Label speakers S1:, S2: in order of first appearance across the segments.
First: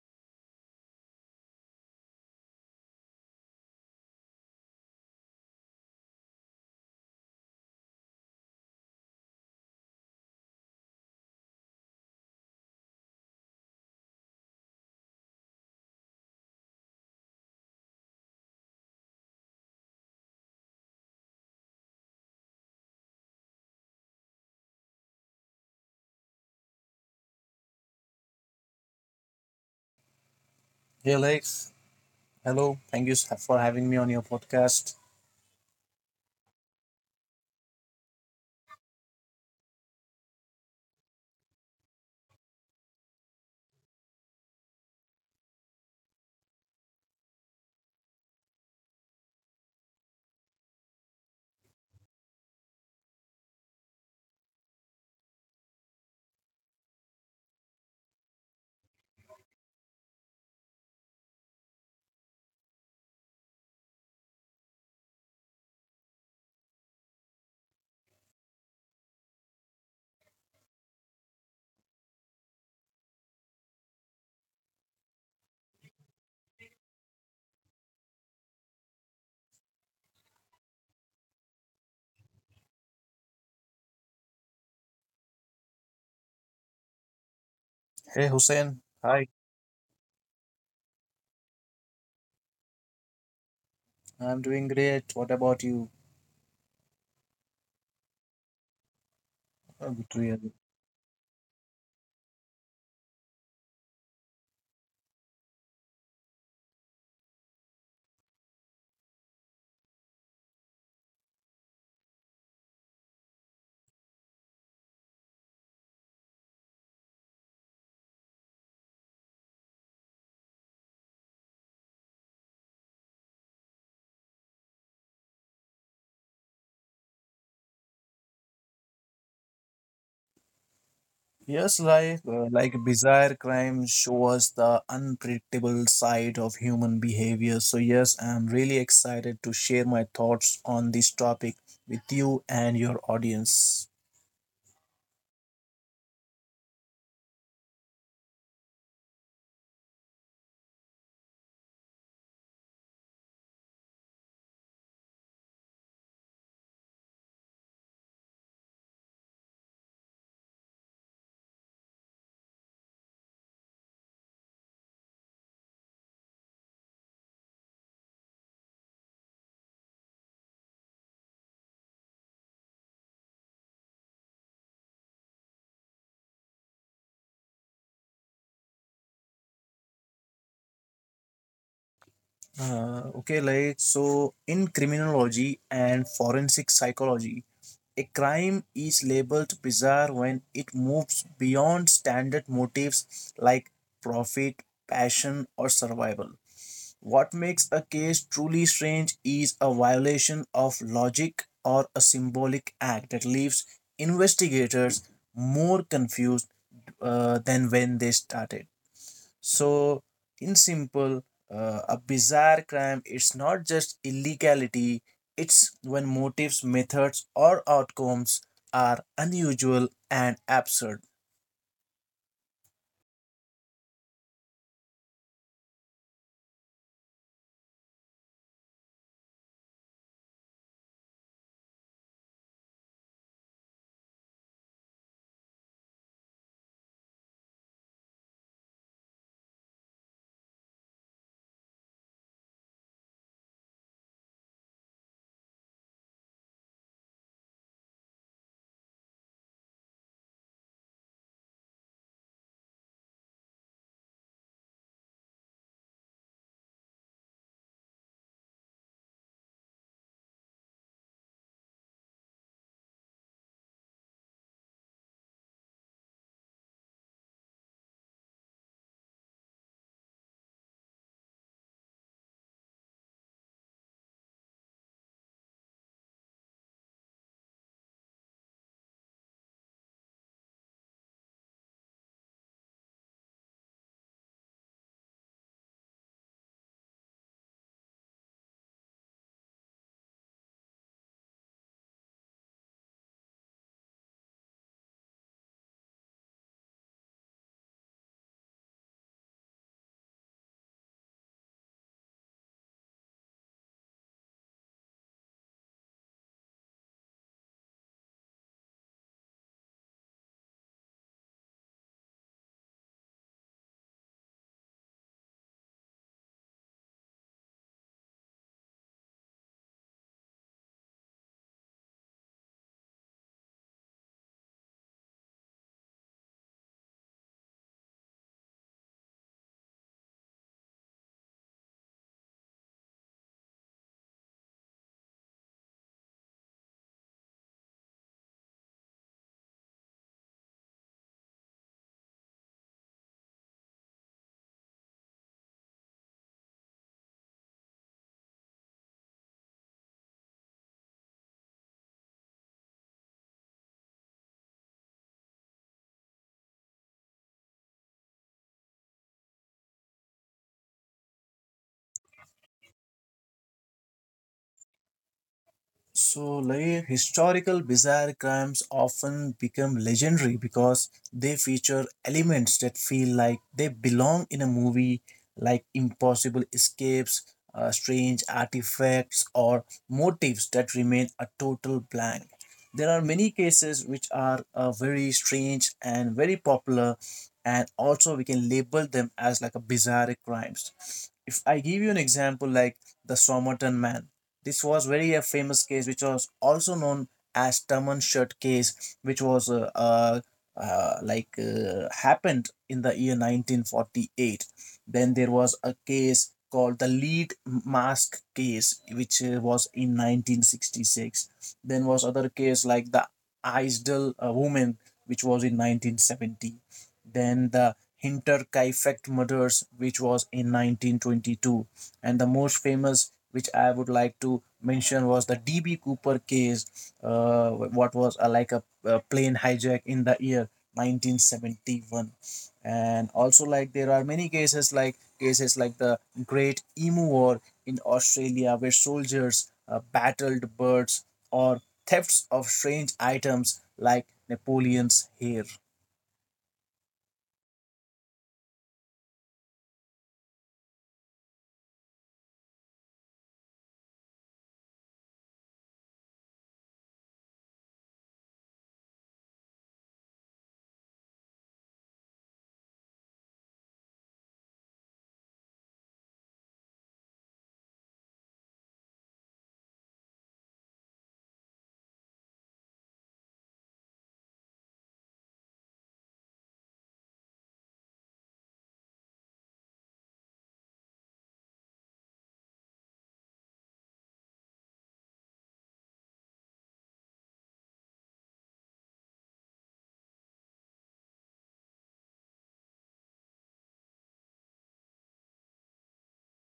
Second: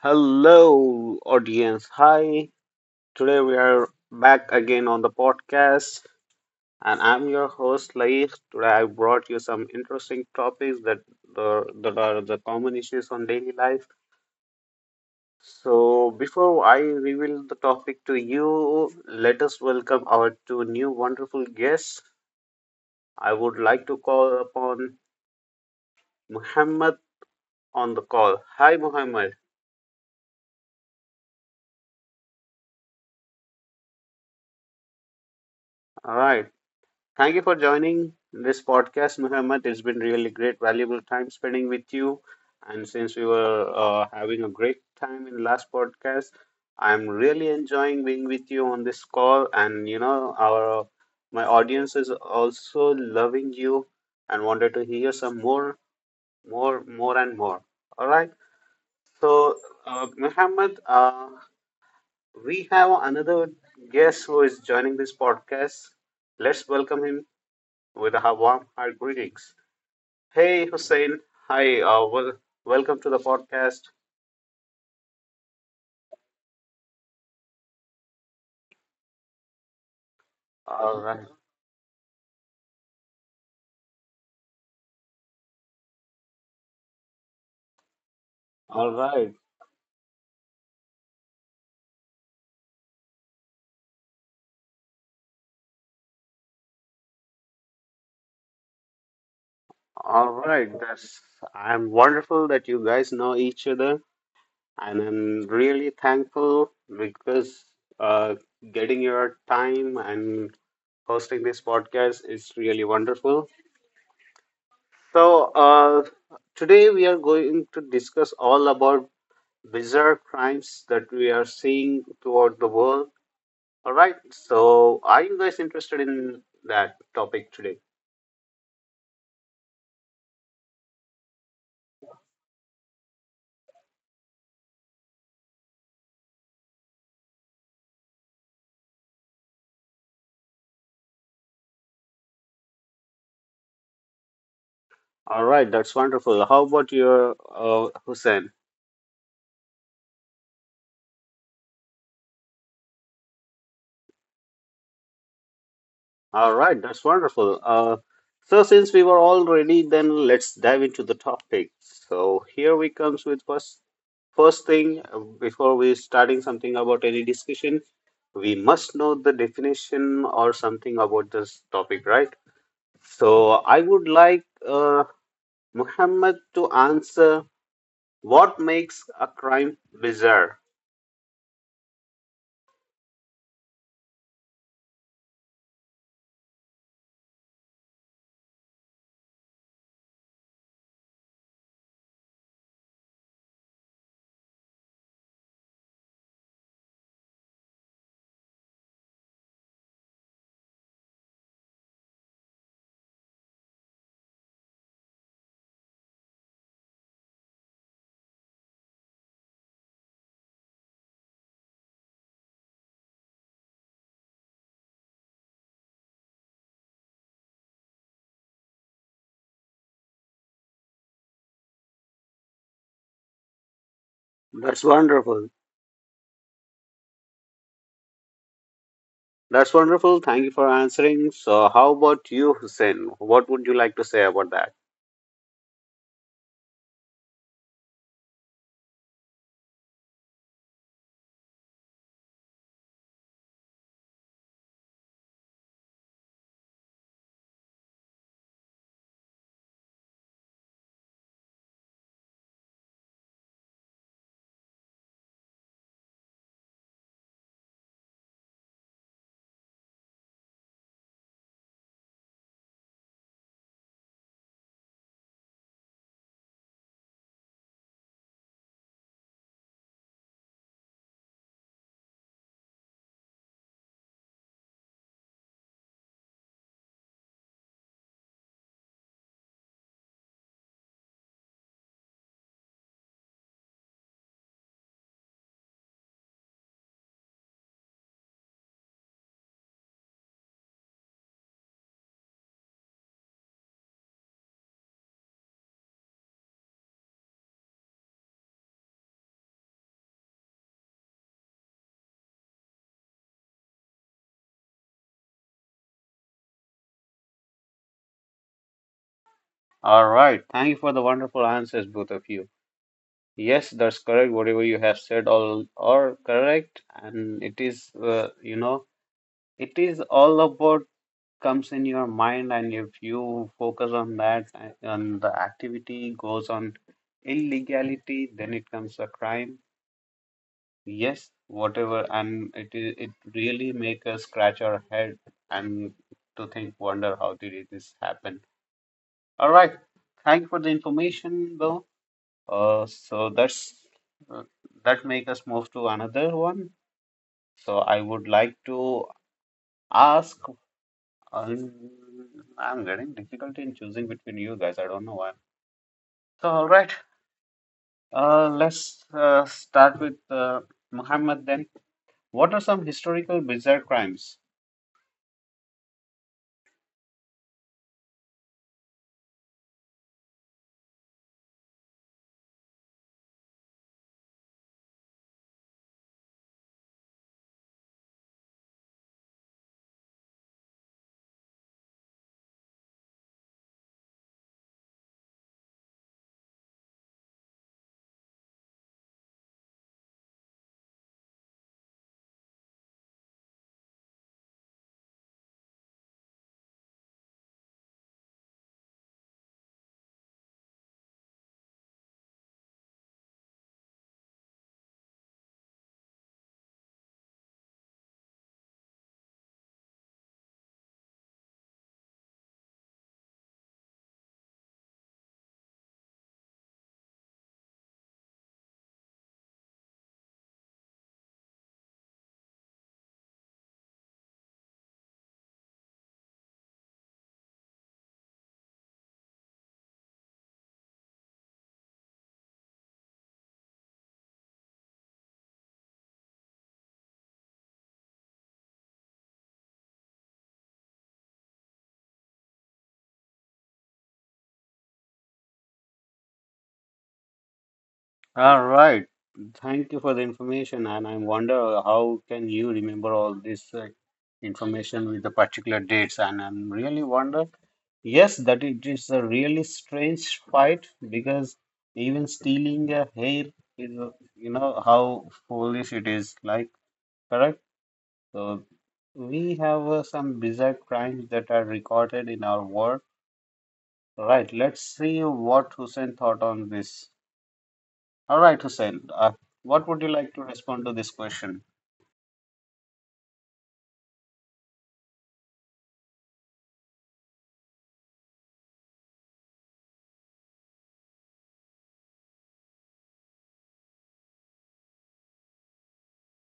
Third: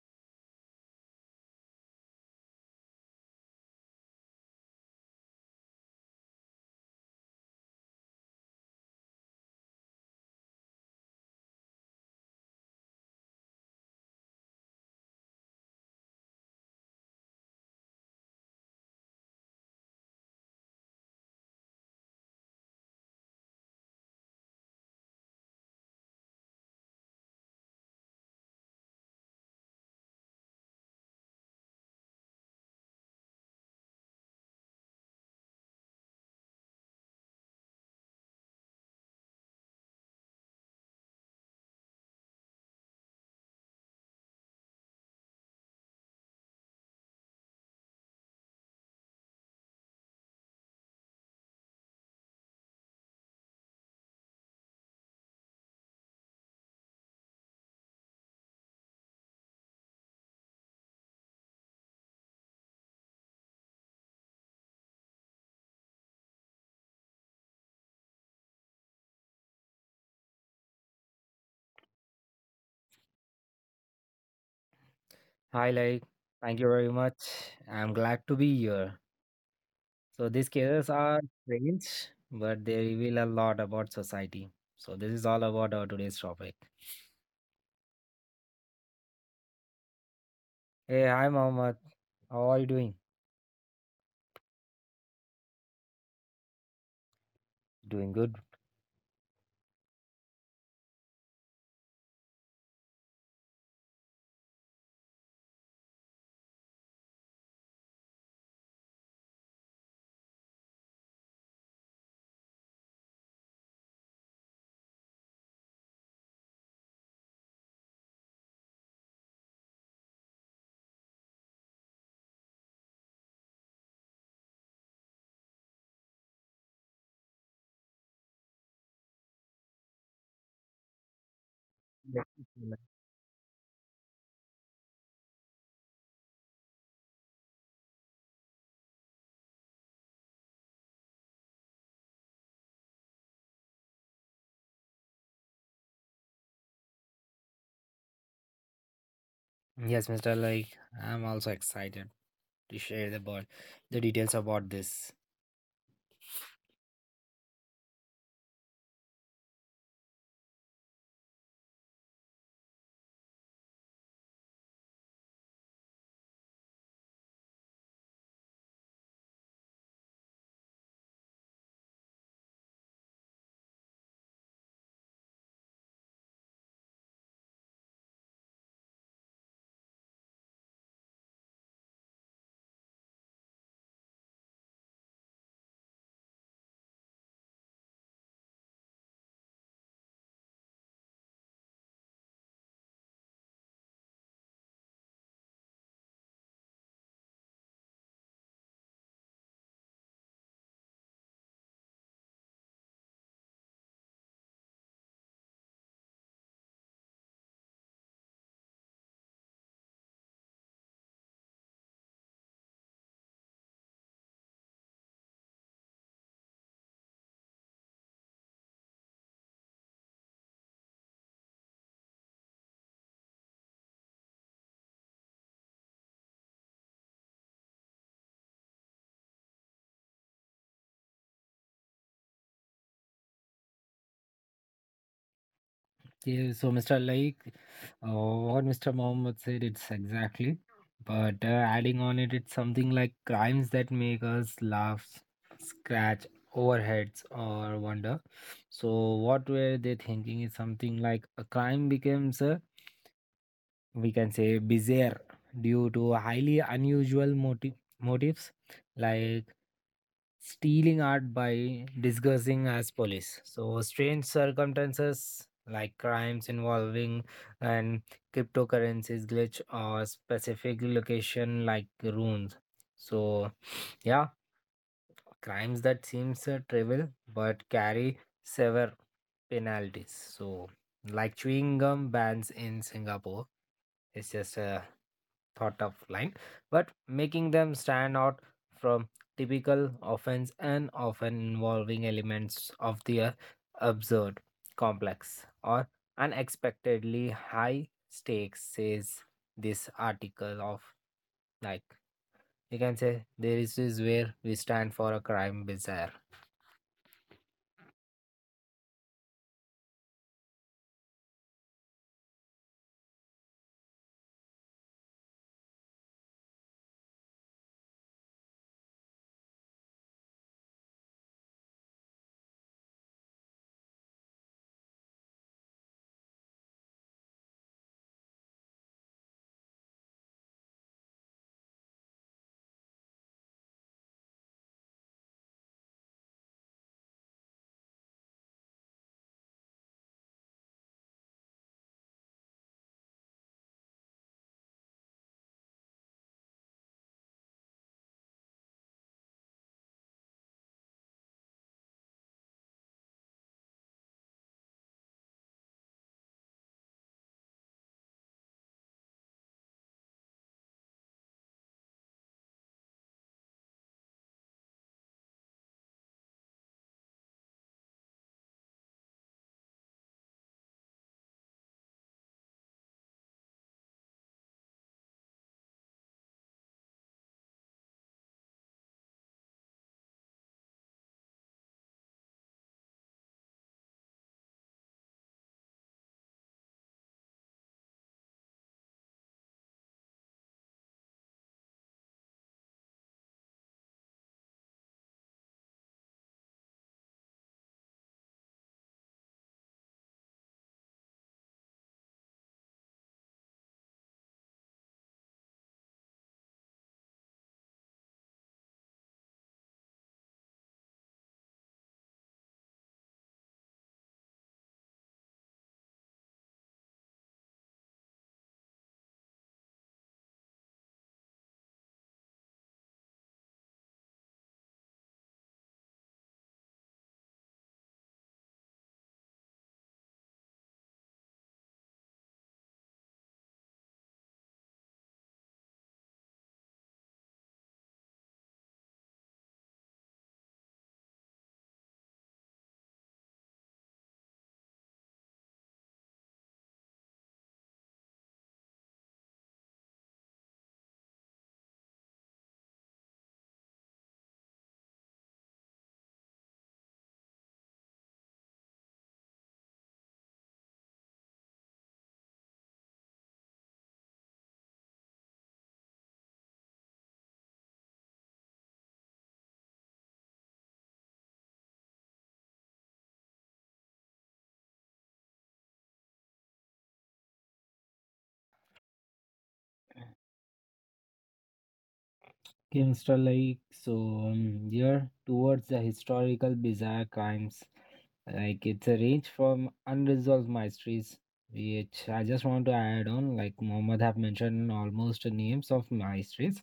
S1: Hello, audience. Hi. Today we are back again on the podcast, and I'm your host, Laik. Today I brought you some interesting topics that the that are the common issues on daily life. So before I reveal the topic to you, let us welcome our two new wonderful guests. I would like to call upon Muhammad on the call. Hi, Muhammad.
S2: Hey Alex, hello. Thank you for having me on your podcast.
S1: All right. Thank you for joining this podcast, Muhammad. It's been really great, valuable time spending with you. And since we were having a great time in the last podcast, I'm really enjoying being with you on this call. And you know, our my audience is also loving you and wanted to hear some more, more, more, and more. All right. So, Muhammad, we have another guest who is joining this podcast. Let's welcome him with our warm heart greetings. Hey, Hussein. Hi. Well, welcome to the podcast.
S3: Hi, like, thank you very much. I'm glad to be here. So, these cases
S1: All
S3: are
S1: right.
S3: strange, but they reveal a lot about society. So, this is all about our today's topic.
S2: Hey Hussein,
S1: All
S2: hi.
S1: right.
S3: Hey, hi, Mohammed. How are you doing?
S2: I'm doing great. What about you?
S3: Doing good.
S2: Oh, good to
S1: All
S2: hear you.
S1: right. That's. I'm wonderful that you guys know each other, and I'm really thankful because uh, getting your time and hosting this podcast is really wonderful. So today we are going to discuss all about bizarre crimes that we are seeing throughout the world. All right. So, are you guys interested in that topic today?
S2: Yes, like
S3: Yes,
S2: uh,
S3: Mr.
S2: like
S3: Like,
S2: bizarre crime show us the unpredictable side of human behavior. So yes, I'm really excited to share my thoughts on this topic with you and your audience.
S1: All right. That's wonderful. How about your Hussein?
S3: Yes, Mr. Like, I'm also excited to share about the details about this.
S1: All right. That's wonderful. So, since we were all ready, then let's dive into the topic. So, here we comes with first thing before we starting something about any discussion, we must know the definition or something about this topic, right? So, I would like Muhammad to answer. What makes a crime bizarre?
S2: So in criminology and forensic psychology, a crime is labeled bizarre when it moves beyond standard motives like profit, passion, or survival. What makes a case truly strange is a violation of logic or a symbolic act that leaves investigators more confused than when they started. So, in simple, a bizarre crime it's not just illegality, it's when motives, methods, or outcomes are unusual and absurd.
S1: That's wonderful. That's wonderful. Thank you for answering. So, how about you, Hussein? What would you like to say about that?
S3: Yeah, so Mr. Like, uh, what Mr. Mohammed said, it's exactly. But adding on it, it's something like crimes that make us laugh, scratch our heads, or wonder. So, what were they thinking is something like a crime becomes a we can say bizarre due to highly unusual motives like stealing art by disguising as police. So strange circumstances like crimes involving and cryptocurrencies glitch or specific location like runes. So yeah, crimes that seems trivial but carry severe penalties. So, like chewing gum bans in Singapore, it's just a thought of line, but making them stand out from typical offense and often involving elements of the absurd, complex, or unexpectedly high stakes, says this article of like you can say there is where we stand for a crime bizarre.
S1: All right. Thank you for the wonderful answers, both of you. Yes, that's correct. Whatever you have said, all are correct, and it is, it is all about comes in your mind, and if you focus on that, and the activity goes on illegality, then it comes a crime. Yes, whatever, and it really make us scratch our head and to think, wonder how did it this happen. All right, thank you for the information, Bill. Uh, so that's uh, that make us move to another one. So I would like to ask. Um, I'm getting difficulty in choosing between you guys. I don't know why. So all right, let's start with Muhammad then. What are some historical bizarre crimes?
S2: So, historical bizarre crimes often become legendary because they feature elements that feel like they belong in a movie, like impossible escapes, strange artifacts, or motives that remain a total blank. There are many cases which are very strange and very popular, and also we can label them as like a bizarre crimes. If I give you an example, like the Somerton Man, this was very a famous case, which was also known as Taman case, which was happened in the year 1948. Then there was a case called the lead mask case, which was in 1966. Then was other case like the Eisdell woman, which was in 1970. Then the Hinter Kaifeck murders, which was in 1922, and the most famous which I would like to mention was the DB Cooper case, what was like a plane hijack in the year 1971. And also there are many cases like the great emu war in Australia, where soldiers battled birds, or thefts of strange items like Napoleon's hair.
S1: All right. Thank you for the information, and I wonder how can you remember all this information with the particular dates. And I'm really wonder, yes, that it is a really strange fight because even stealing a hair is, how foolish it is. Like, correct? So we have some bizarre crimes that are recorded in our world. Right. Let's see what Hussein thought on this. All right, Hussein. What would you like to respond to this question?
S3: Gangster, like, so, yeah, towards the historical bizarre crimes, like it's a range from unresolved mysteries, which I just want to add on, like Mohammed have mentioned almost the names of mysteries,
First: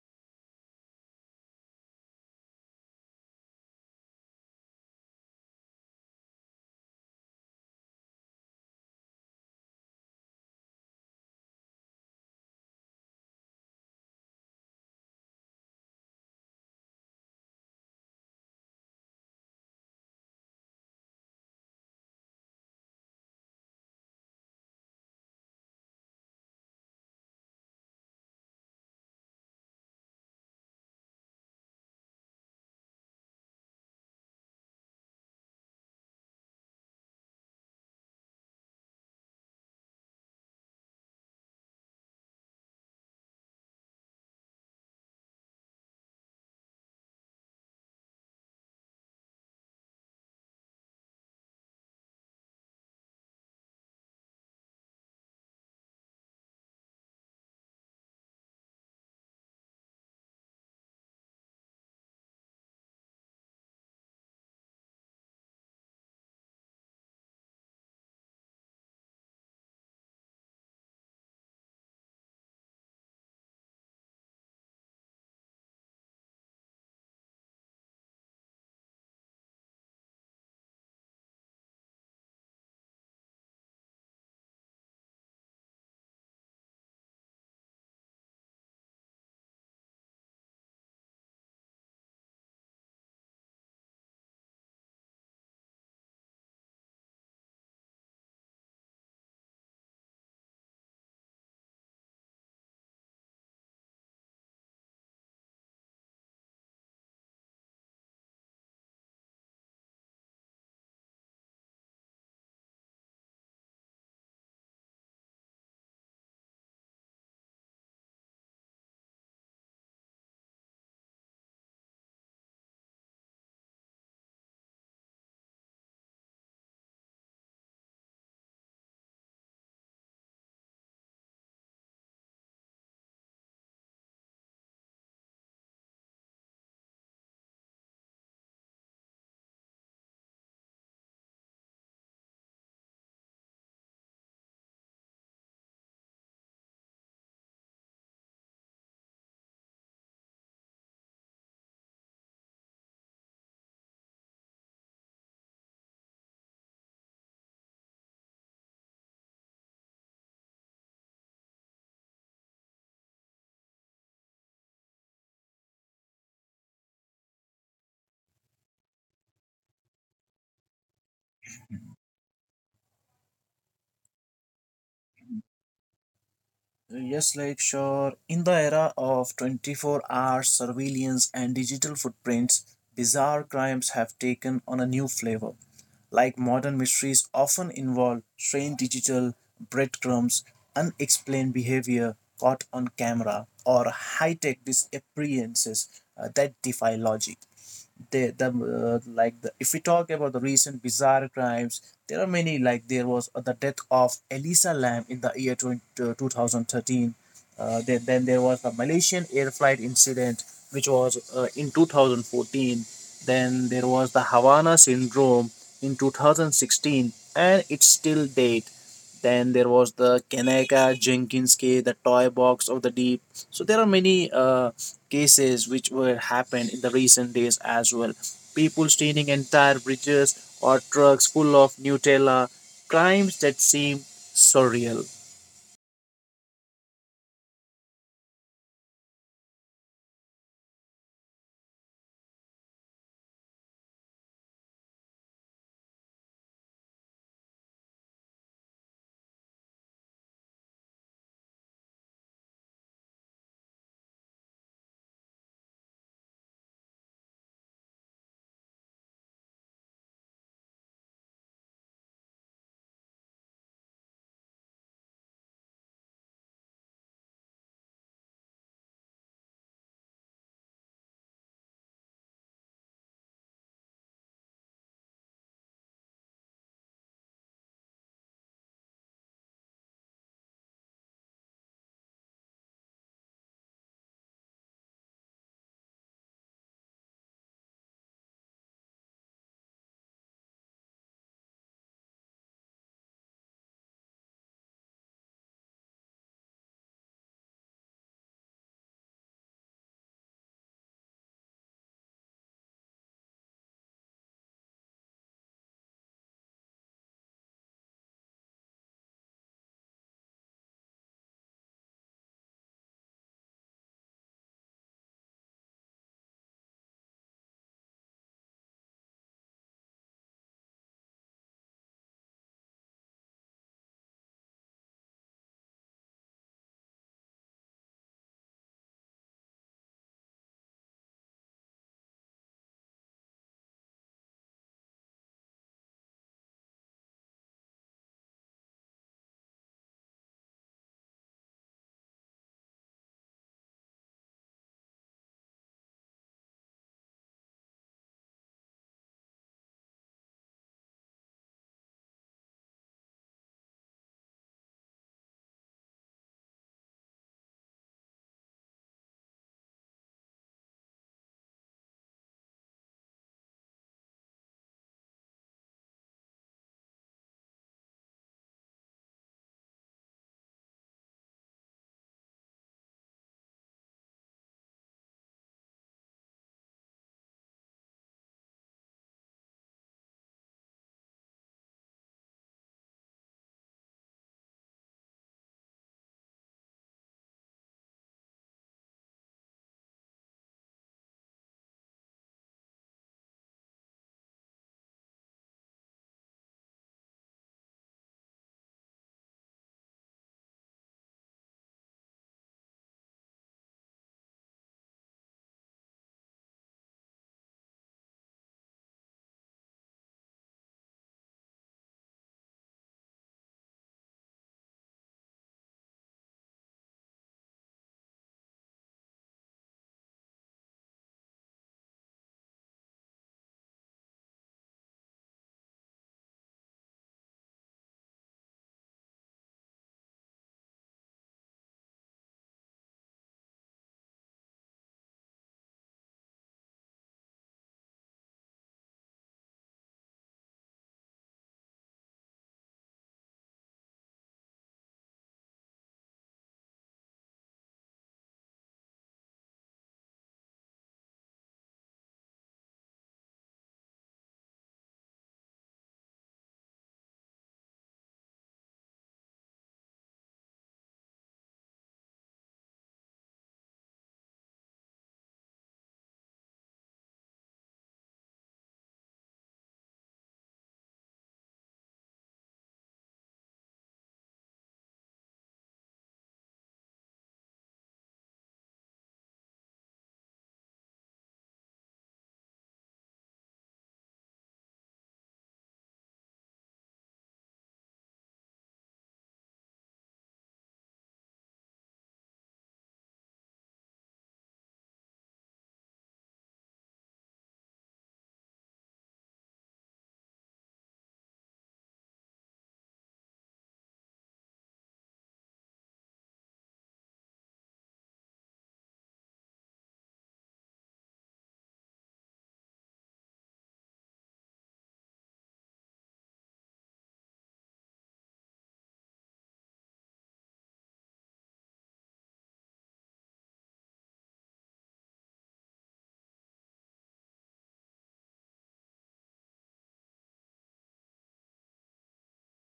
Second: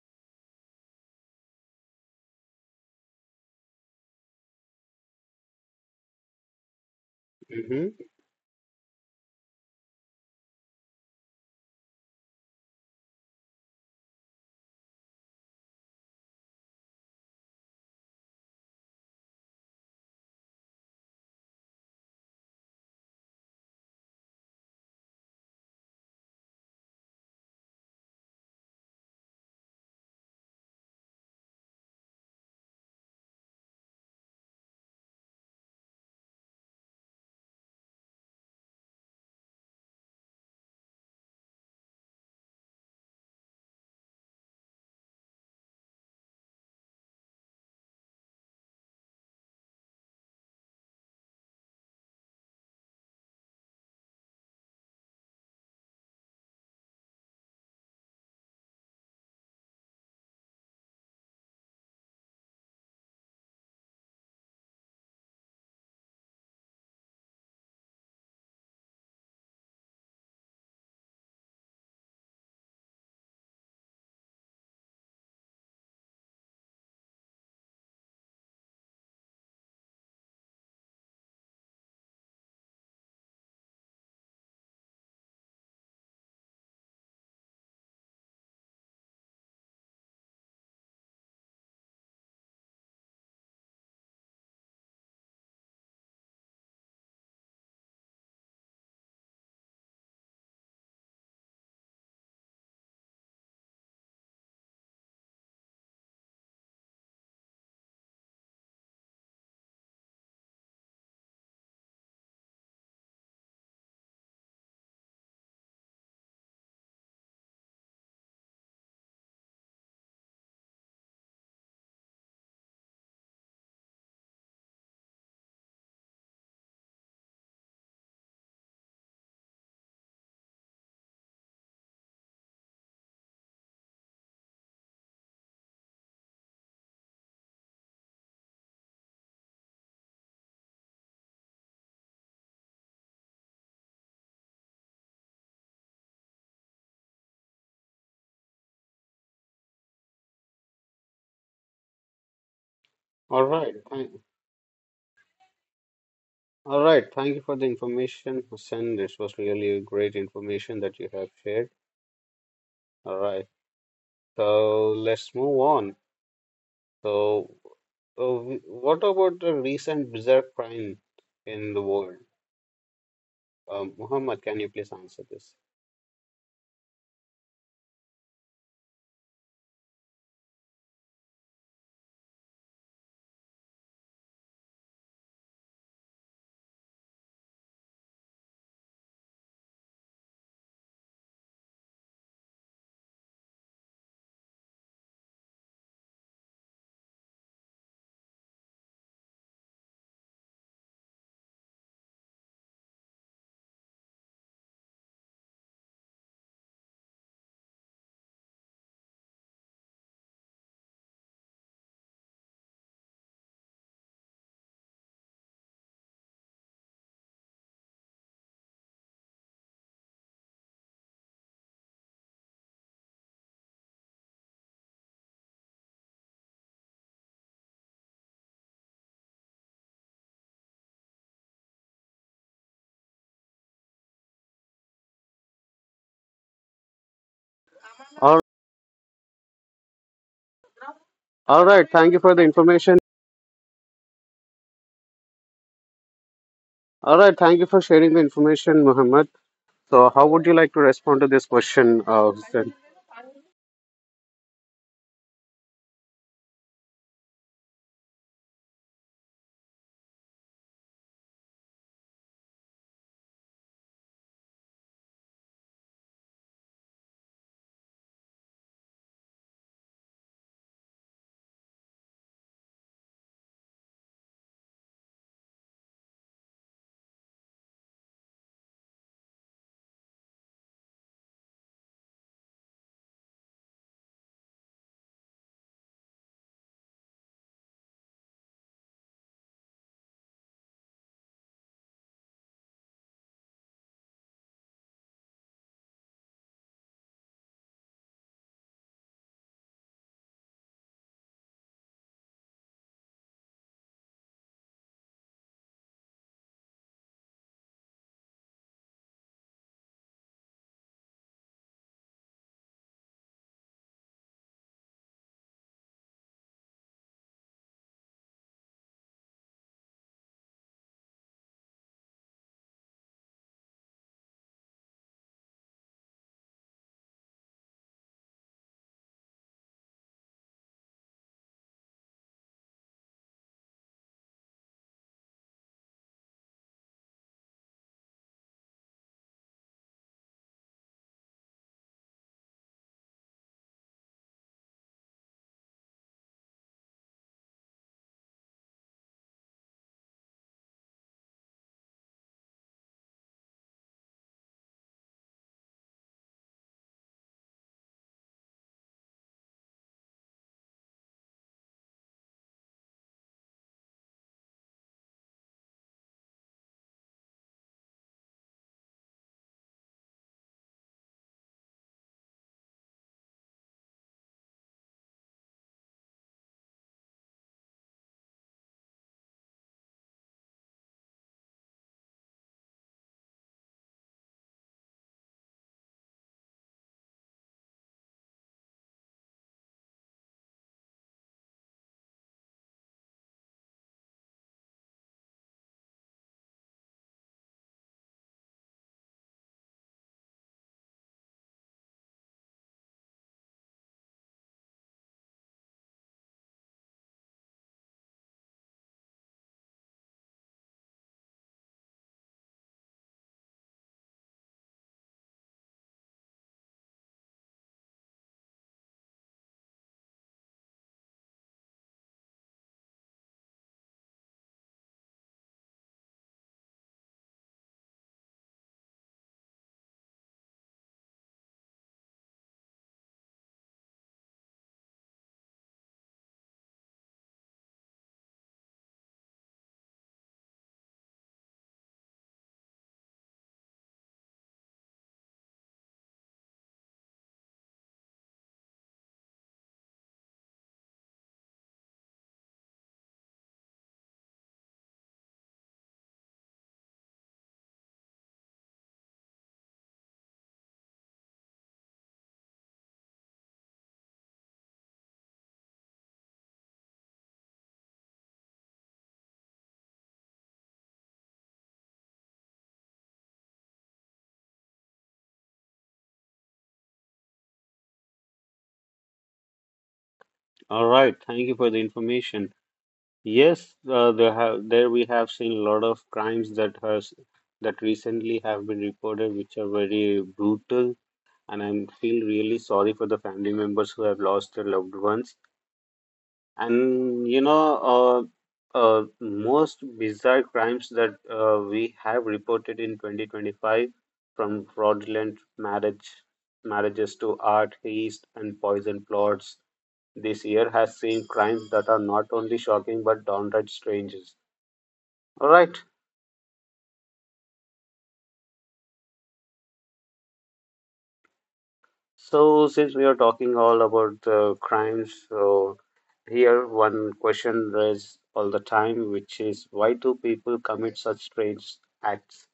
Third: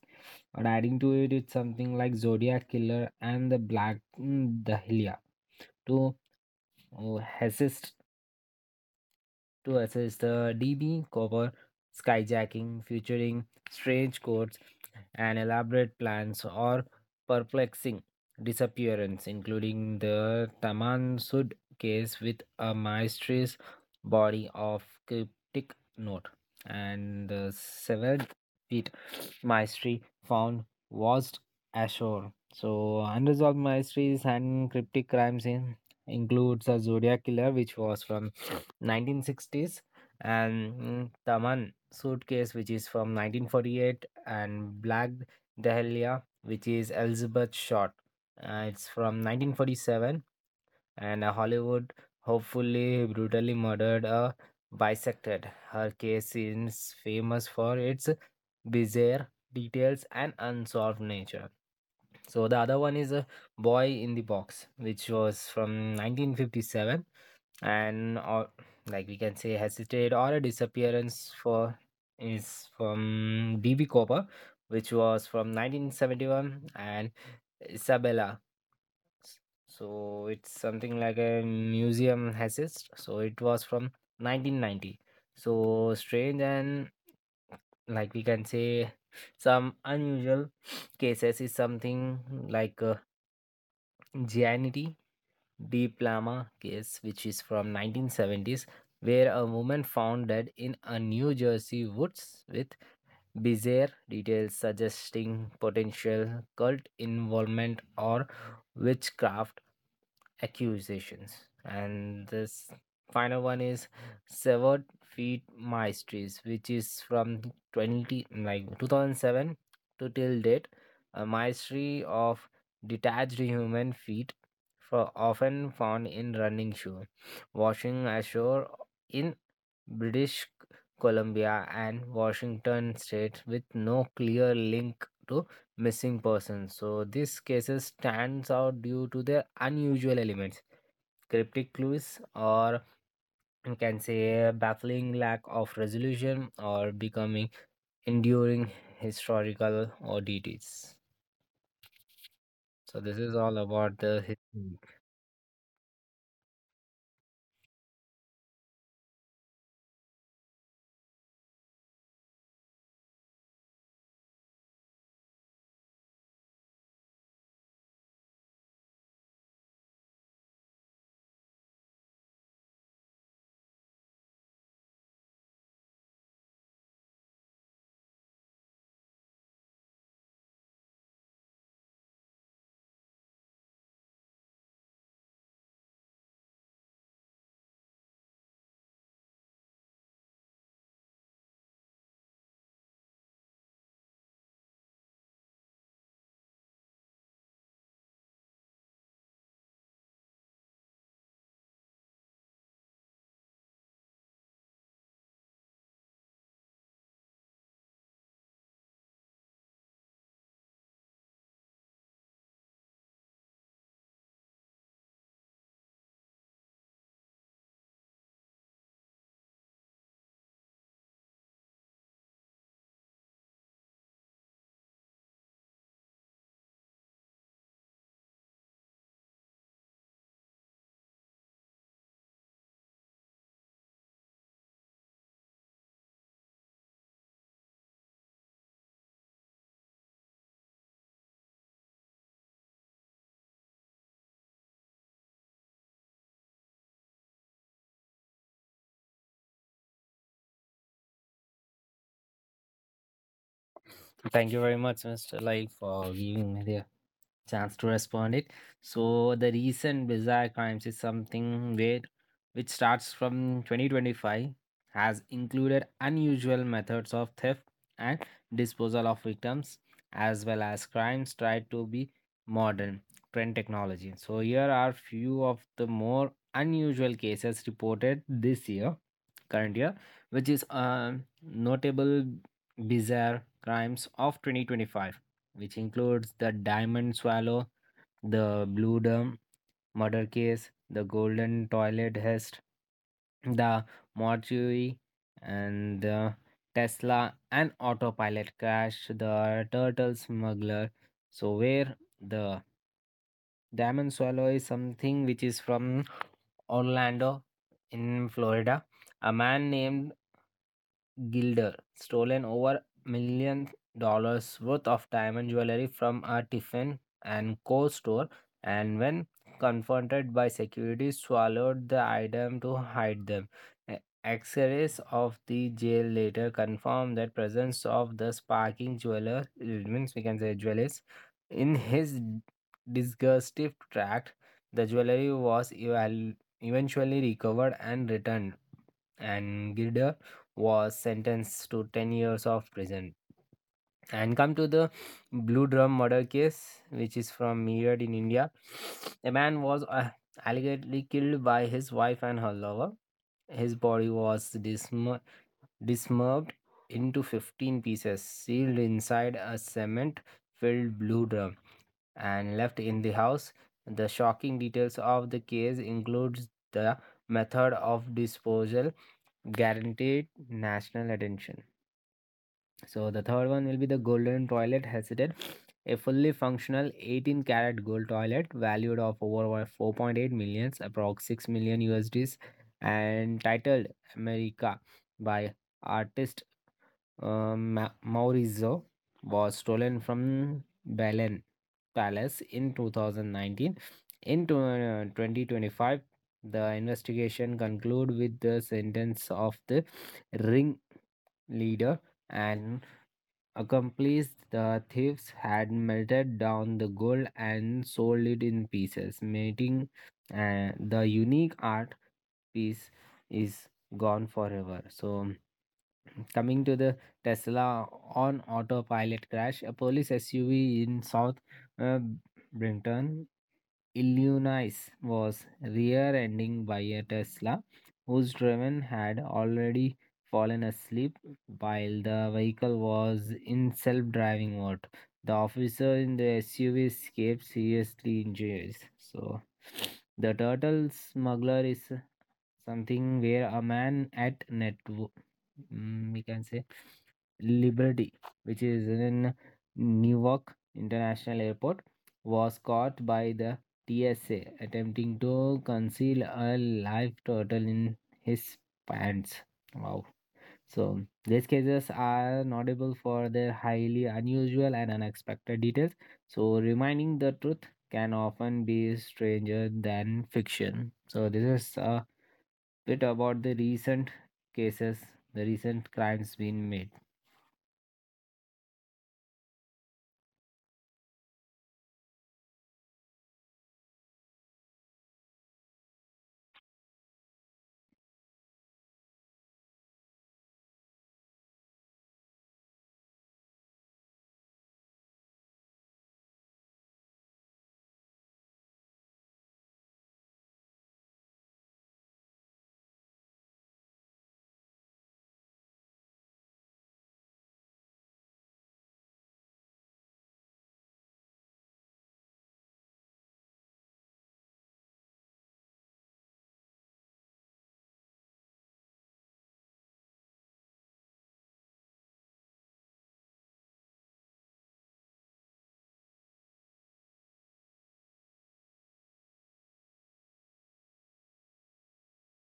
S3: but adding to it, it's something like Zodiac Killer and the Black Dahlia to oh,
S1: Mm-hmm.
S3: to assess the DB Cover skyjacking featuring strange codes and elaborate plans, or perplexing disappearance, including the Taman Sud case with a mysterious body of cryptic note and the severed feet mystery found washed ashore. So unresolved mysteries and cryptic crimes in includes a Zodiac killer, which was from 1960s, and Taman Suitcase, which is from 1948, and Black Dahlia, which is Elizabeth Short. It's from 1947, and a Hollywood hopefully brutally murdered, a bisected. Her case is famous for its bizarre details and unsolved nature. So the other one is a boy in the box, which was from 1957, and or like we can say hesitate, or a disappearance for is from BB Cooper, which was from 1971, and Isabella. So it's something like a museum assist. So it was from 1990. So strange, and like we can say some unusual cases is something like Gianity Di Plama case, which is from 1970s, where a woman found dead in a New Jersey woods with bizarre details suggesting potential cult involvement or witchcraft accusations. And this final one is Severed Feet mysteries, which is from 20, like 2007 to till date, a mystery of detached human feet for often found in running shoe, washing ashore in British Columbia and Washington states with no clear link to missing person. So these cases stands out due to their unusual elements, cryptic clues, or you can say a baffling lack of resolution or becoming enduring historical oddities. So this is
S1: All
S3: all
S1: right.
S3: about the history.
S1: Thank you for the information, Hussein. This was really great information that you have shared. All right. So let's move on. So, uh, what about the recent bizarre crime in the world? Muhammad, can you please answer this?
S2: Yes, like sure. In the era of 24-hour surveillance and digital footprints, bizarre crimes have taken on a new flavor. Like modern mysteries often involve strange digital breadcrumbs, unexplained behavior caught on camera, or high tech disappearances that defy logic. They the like the, If we talk about the recent bizarre crimes, there are many. Like there was the death of Elisa Lam in the year 2013. Then there was the Malaysian air flight incident, which was in 2014. Then there was the Havana syndrome in 2016 and it's still date. Then there was the Kaneka Jenkins case, the toy box of the deep. So there are many cases which were happened in the recent days as well. People stealing entire bridges or trucks full of Nutella, crimes that seem surreal.
S1: All, all right. Thank you for the information. All right. Thank you for sharing the information, Muhammad. So, how would you like to respond to this question, Hussein?
S3: Thank you very much, Mr. Lai, for giving me the chance to respond it. So the recent bizarre crimes is something where which starts from 2025, has included unusual methods of theft and disposal of victims as well as crimes tried to be modern trend technology. So here are few of the more unusual cases reported this year, current year, which is notable bizarre crimes of 2025, which includes the diamond swallow, the Blue Dome murder case, the Golden Toilet heist, the mortuary, and the Tesla and autopilot crash, the turtle smuggler. So, where the Diamond Swallow is something, which is from Orlando in Florida. A man named Gilder stolen over million dollars worth of diamond jewelry from a Tiffin and Co store, and when confronted by security, swallowed the item to hide them. E- X-rays of the jail later confirmed that presence of the sparking jeweler, it means we can say jewelers in his disgustive tract. The jewelry was eventually recovered and returned, and Gilder was sentenced to 10 years of prison. And come to the Blue Drum murder case, which is from Meerut in India. A man was allegedly killed by his wife and her lover. His body was dismembered into 15 pieces, sealed inside a cement filled blue drum, and left in the house. The shocking details of the case includes the method of disposal, guaranteed national attention. So the third one will be the golden toilet hesitant, a fully functional 18 karat gold toilet valued of over 4.8 millions, approx 6 million US USDs, and titled America by artist Maurizio, was stolen from Belen Palace in 2019. In 2025, the investigation concluded with the sentence of the ring leader and accomplice. The thieves had melted down the gold and sold it in pieces, making the unique art piece is gone forever. So coming to the Tesla on autopilot crash, a police SUV in South uh, Brinton, Illinois, was rear-ending by a Tesla whose driver had already fallen asleep while the vehicle was in self-driving mode. The officer in the SUV escaped seriously injured. So the turtle smuggler is something where a man at net, we can say, Liberty, which is in Newark International Airport, was caught by the TSA attempting to conceal a live turtle in his pants. Wow. So, these cases are notable for their highly unusual and unexpected details. So, reminding, the truth can often be stranger than fiction. So, this is a bit about the recent cases, the recent crimes being made.
S1: All right, thank you for the information. Yes, there have there we have seen a lot of crimes that recently have been reported, which are very brutal, and I feel really sorry for the family members who have lost their loved ones. And you know, uh, most bizarre crimes that we have reported in 2025, from fraudulent marriages to art heist and poison plots, this year has seen crimes that are not only shocking but downright strange. Alright, so since we are talking all about the crimes, so here one question raised all the time, which is why do people commit such strange acts?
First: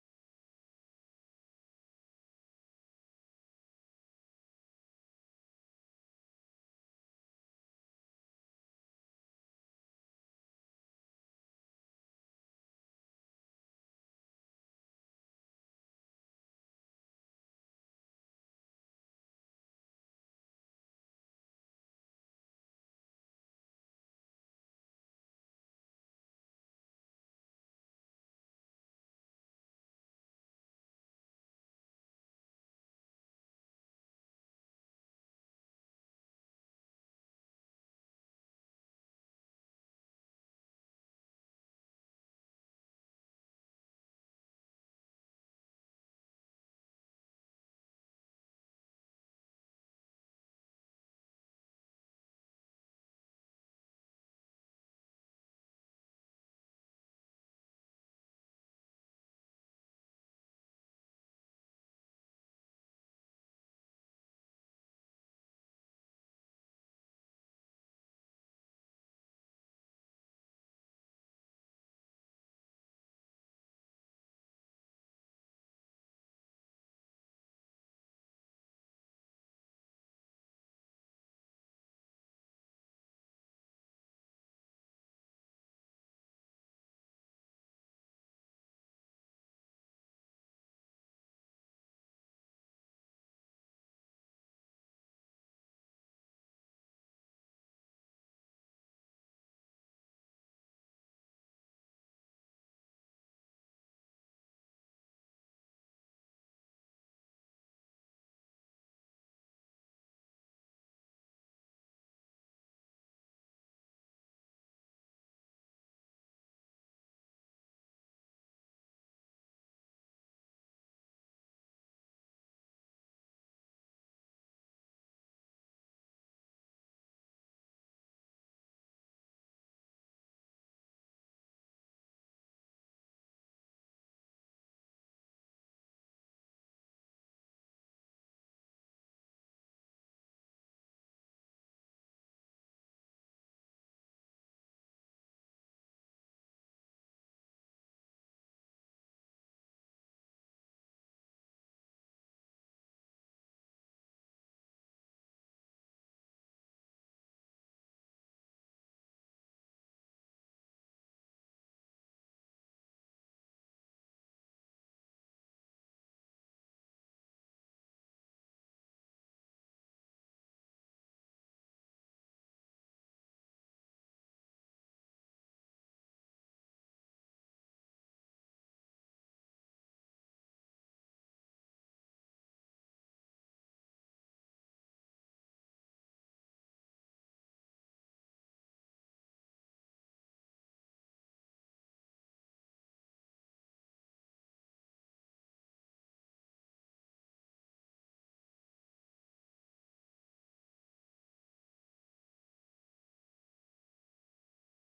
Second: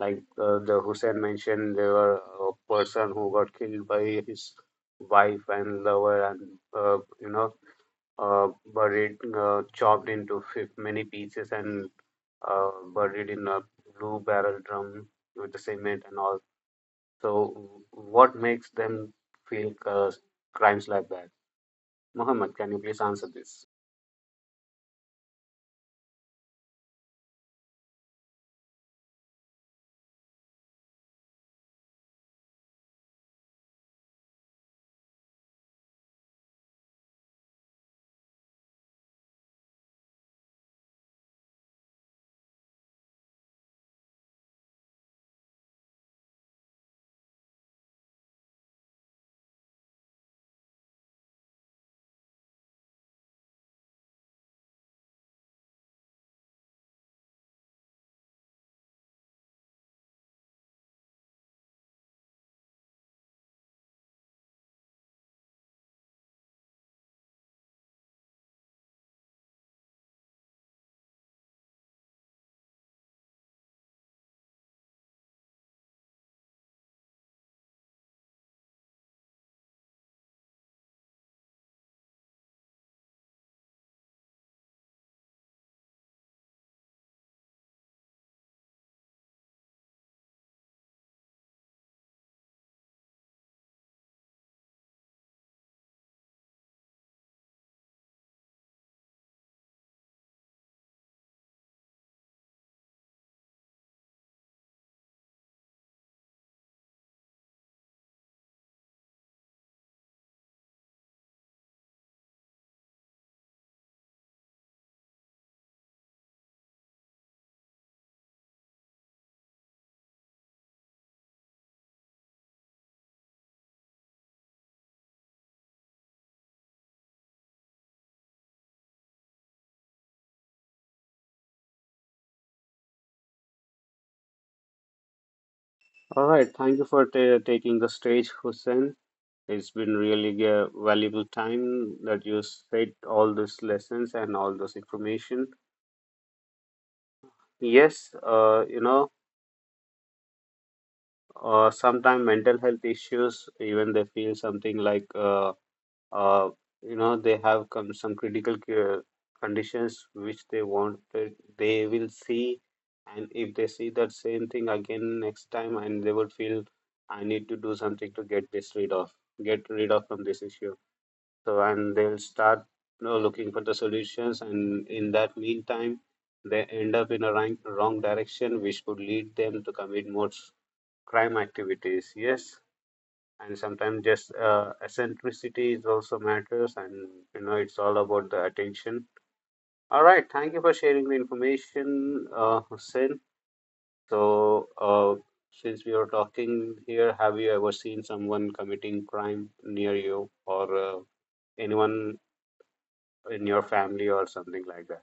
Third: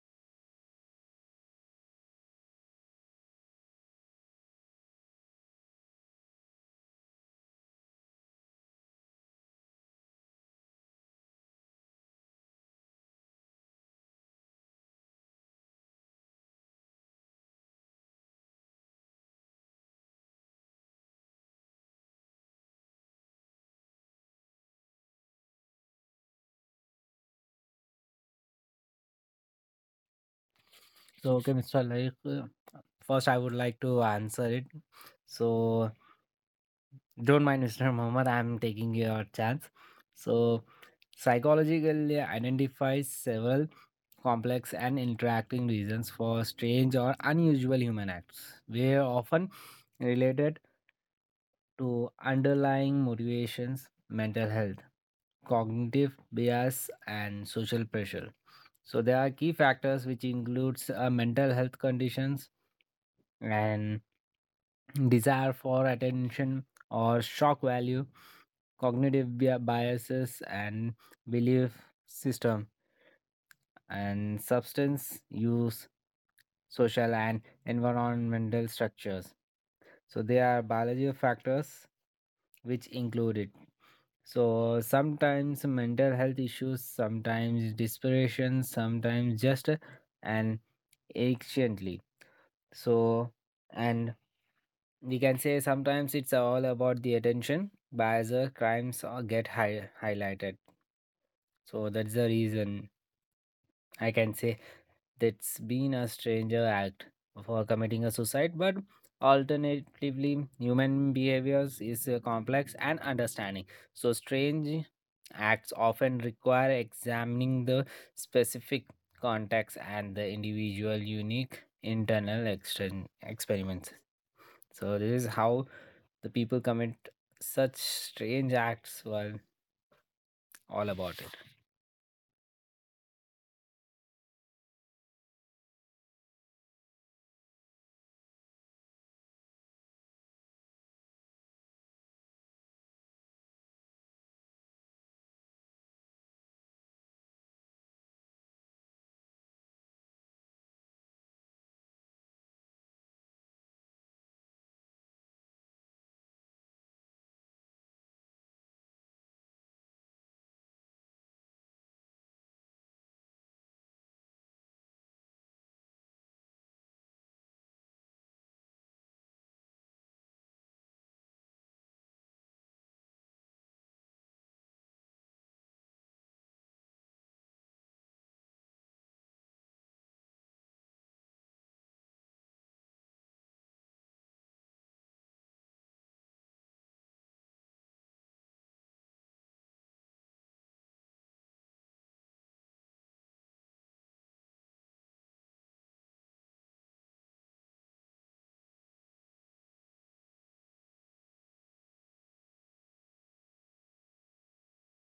S1: Like the Hussein mentioned, there were a person who got killed by his wife and lover, and uh, you know, uh, buried, chopped into many pieces and buried in a blue barrel drum with the cement and all. So, what makes them feel crimes like that? Mohammed, can you please answer this?
S3: So, okay, Mr. Like, first I would like to answer it. So, don't mind, Mr. Muhammad, I'm taking your chance. So, psychologically identifies several complex and interacting reasons for strange or unusual human acts. They are often related to underlying motivations, mental health, cognitive bias, and social pressure. So there are key factors which includes mental health conditions and desire for attention or shock value, cognitive biases, and belief system and substance use, social and environmental structures. So they are biological factors which include it. So sometimes mental health issues, sometimes desperation, sometimes just and anciently. So and we can say sometimes it's all about the attention bias, crimes get highlighted. So that's the reason I can say, that's been a stranger act for committing a suicide. But alternatively, human behaviors is complex and understanding. So strange acts often require examining the specific context and the individual unique internal extern experiments. So this is how the people commit such strange acts. Well, all about it.
S1: All right, thank you for ta taking the stage, Hussein. It's been really a valuable time that you said all these lessons and all those information. Yes, sometimes mental health issues, even they feel something like uh, they have come some critical care conditions which they will see, and if they see that same thing again next time and they will feel I need to do something to get rid of from this issue. So and they'll start looking for the solutions, and in that meantime they end up in a wrong, wrong direction which could lead them to commit more crime activities. Yes, and sometimes just eccentricity is also matters, and it's all about the attention. All right, thank you for sharing the information, Hussein. So since we are talking here, have you ever seen someone committing crime near you or anyone in your family or something like that?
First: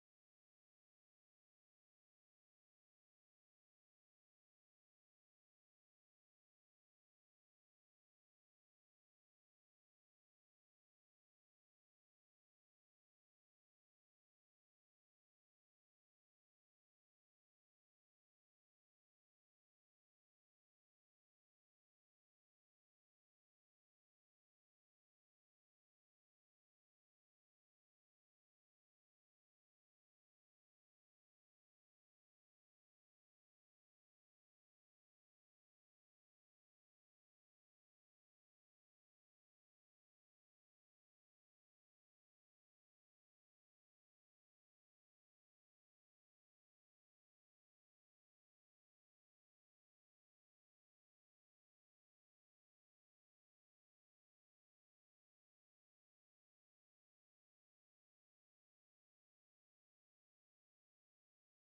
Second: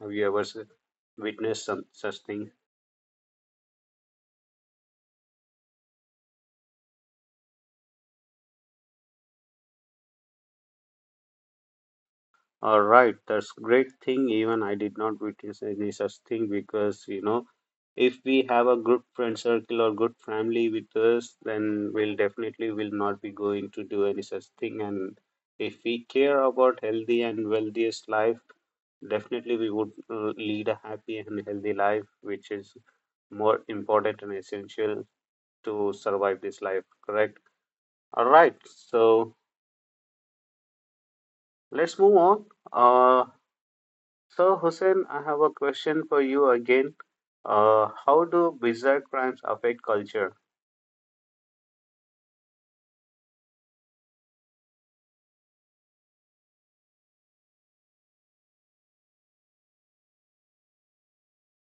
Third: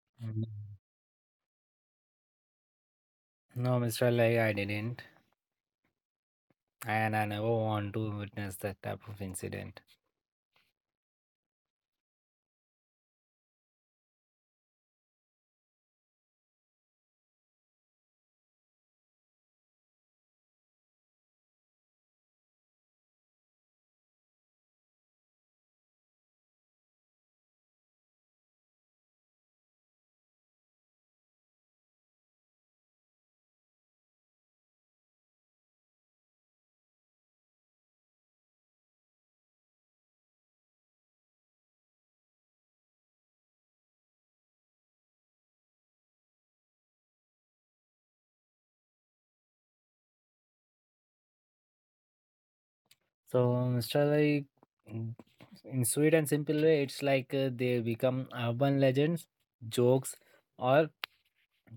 S1: Have you ever
S3: Mm.
S1: witnessed some such thing?
S3: No, Mr. Lai, I didn't, and I never want to witness that type of incident.
S1: All right, that's great thing. Even I did not witness any such thing, because you know, if we have a good friend circle or good family with us, then we'll definitely will not be going to do any such thing. And if we care about healthy and wealthiest life, definitely we would lead a happy and healthy life, which is more important and essential to survive this life, correct? All right. So let's move on. uh, so Hussein, I have a question for you again. How do bizarre crimes affect culture?
S3: So, Mr. Like, mm, in sweet and simple way, it's like they become urban legends, jokes, or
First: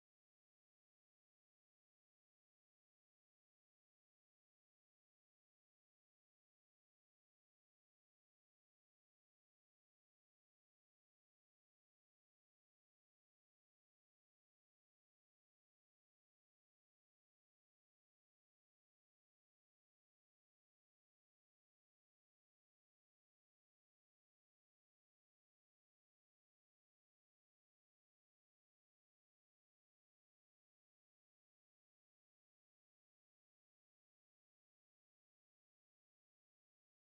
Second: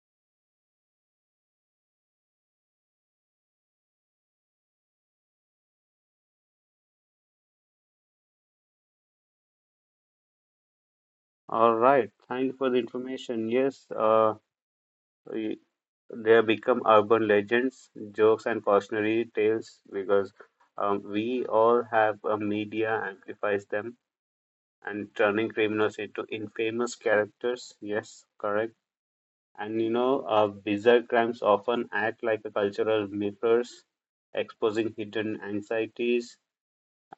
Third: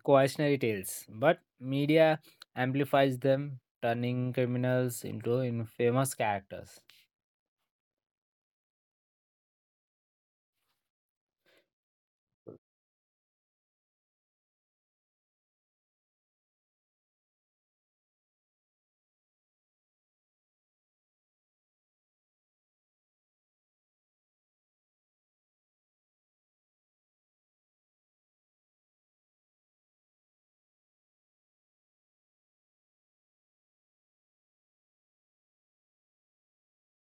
S3: cautionary tales. But media amplifies them, turning criminals into infamous characters.
S1: All right, thanks for the information. Yes, y- they have become urban legends, jokes, and cautionary tales because we all have a media amplifies them and turning criminals into infamous characters. Yes, correct. And you know, bizarre crimes often act like a cultural mirrors, exposing hidden anxieties,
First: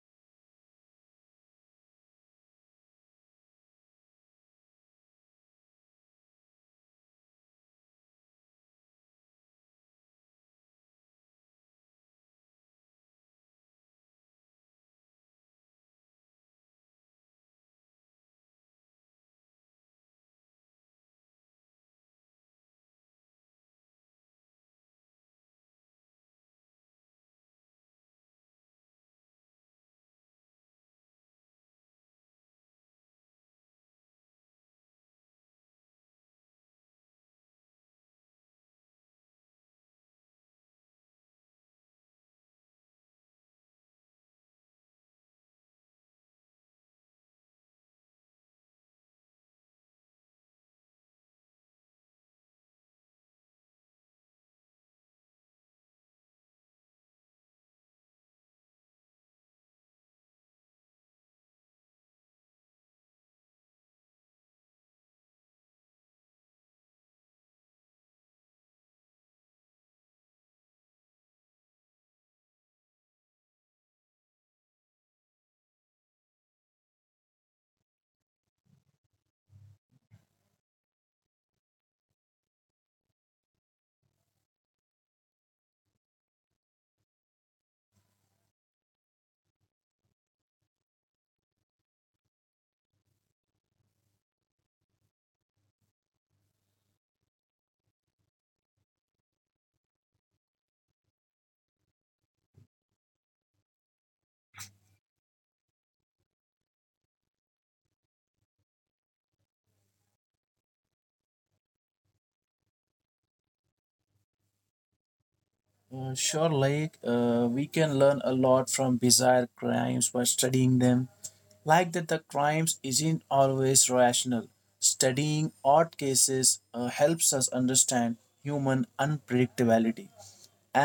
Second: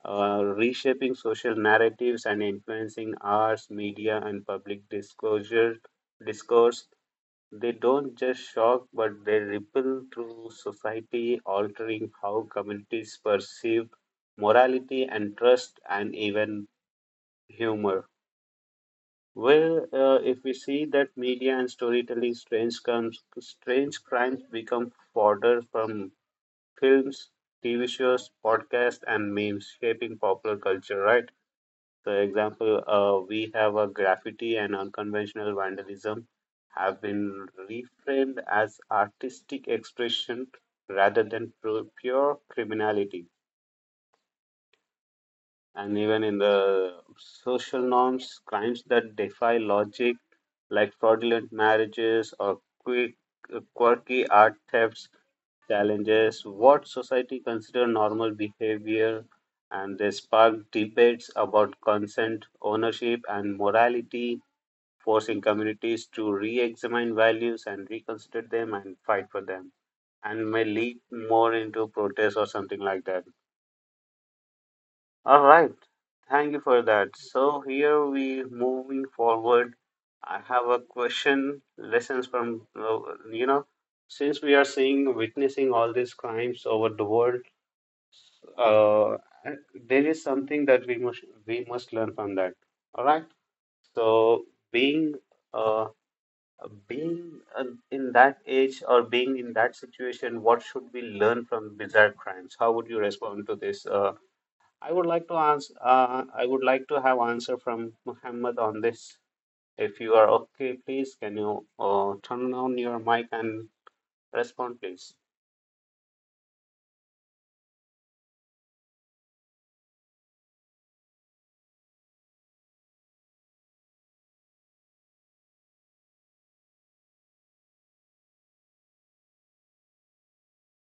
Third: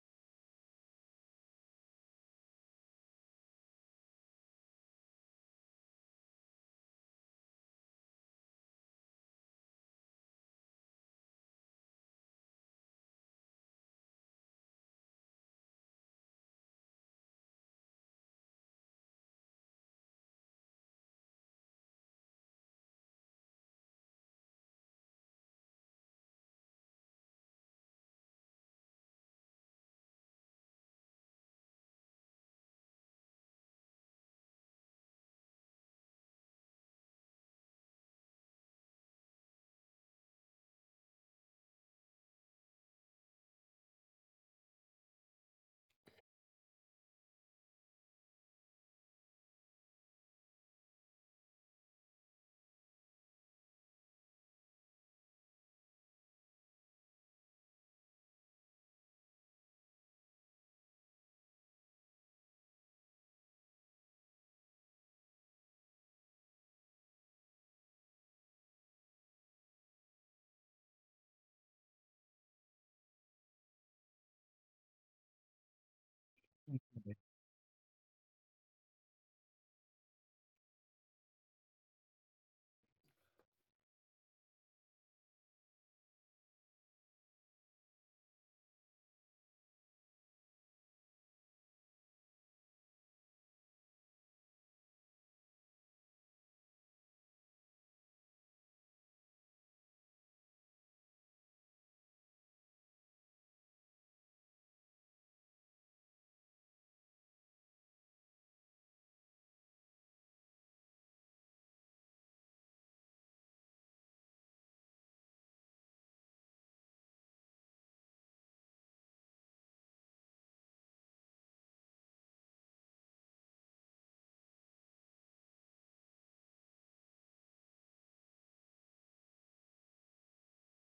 S1: reshaping social narratives and influencing arts, media, and public disclosure discourse. They don't just shock, but they ripple through society, altering how communities perceive morality and trust, and even humor. Well, if we see that media and storytelling, strange crimes become fodder from films, TV shows, podcasts, and memes, shaping popular culture, right? For example, we have a graffiti and unconventional vandalism have been reframed as artistic expression rather than pure criminality. And even in the social norms, crimes that defy logic, like fraudulent marriages or quirky art thefts, challenges what society consider normal behavior, and they spark debates about consent, ownership, and morality, forcing communities to re-examine values and reconsider them and fight for them, and may lead more into protest or something like that. All right. Thank you for that. So here we moving forward. I have a question. Lessons from you know, since we are seeing witnessing all these crimes over the world, uh, there is something that we must learn from that. All right. So being uh, being in that age or being in that situation, what should we learn from bizarre crimes? How would you respond to this? I would like to answer. I would like to have answer from Muhammad on this. If you are okay, please can you turn on your mic and respond, please.
S2: Sure, we can learn a lot from bizarre crimes by studying them. That the crimes isn't always rational. Studying odd cases helps us understand human unpredictability,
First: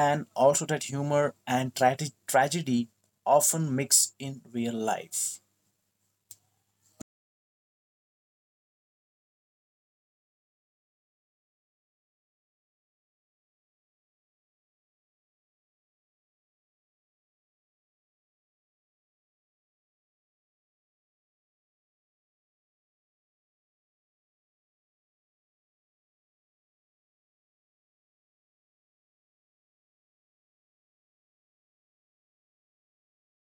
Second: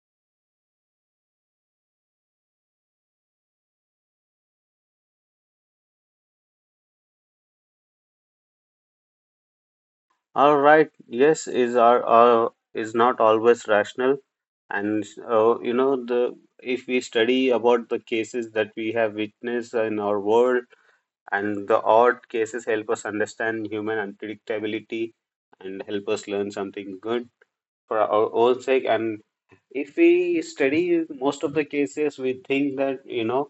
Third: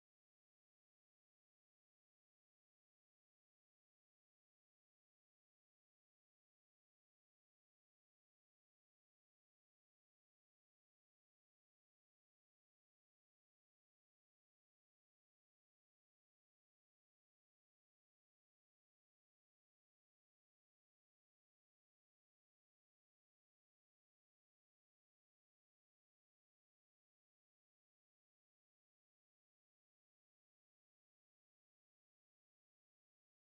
S2: and also that humor and tragedy often mix in real life.
S1: All right. Yes, is our is not always rational, and the if we study about the cases that we have witnessed in our world, and the odd cases help us understand human unpredictability and help us learn something good for our own sake. And if we study most of the cases, we think that, you know,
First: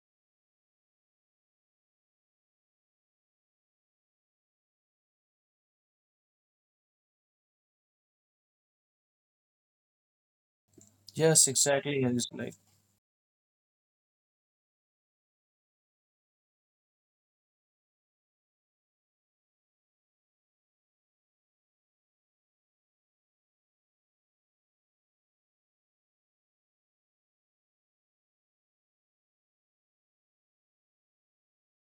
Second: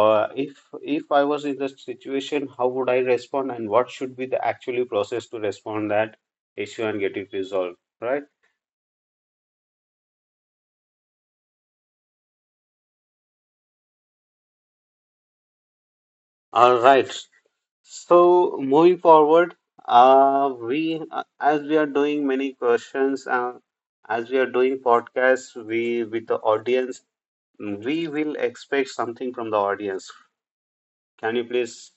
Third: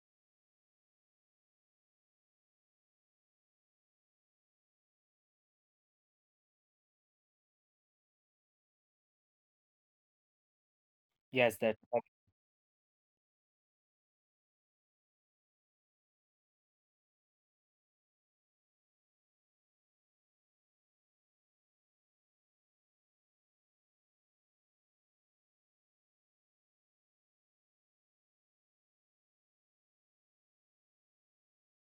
S1: uh, if I was in the situation, how would I respond and what should be the actually process to respond that issue and get it resolved, right?
S2: Yes,
S3: Yes, that
S2: exactly. Yes, like
S1: All right. So moving forward, we as we are doing many questions, as we are doing podcasts, we with the audience, we will expect something from the audience. Can you please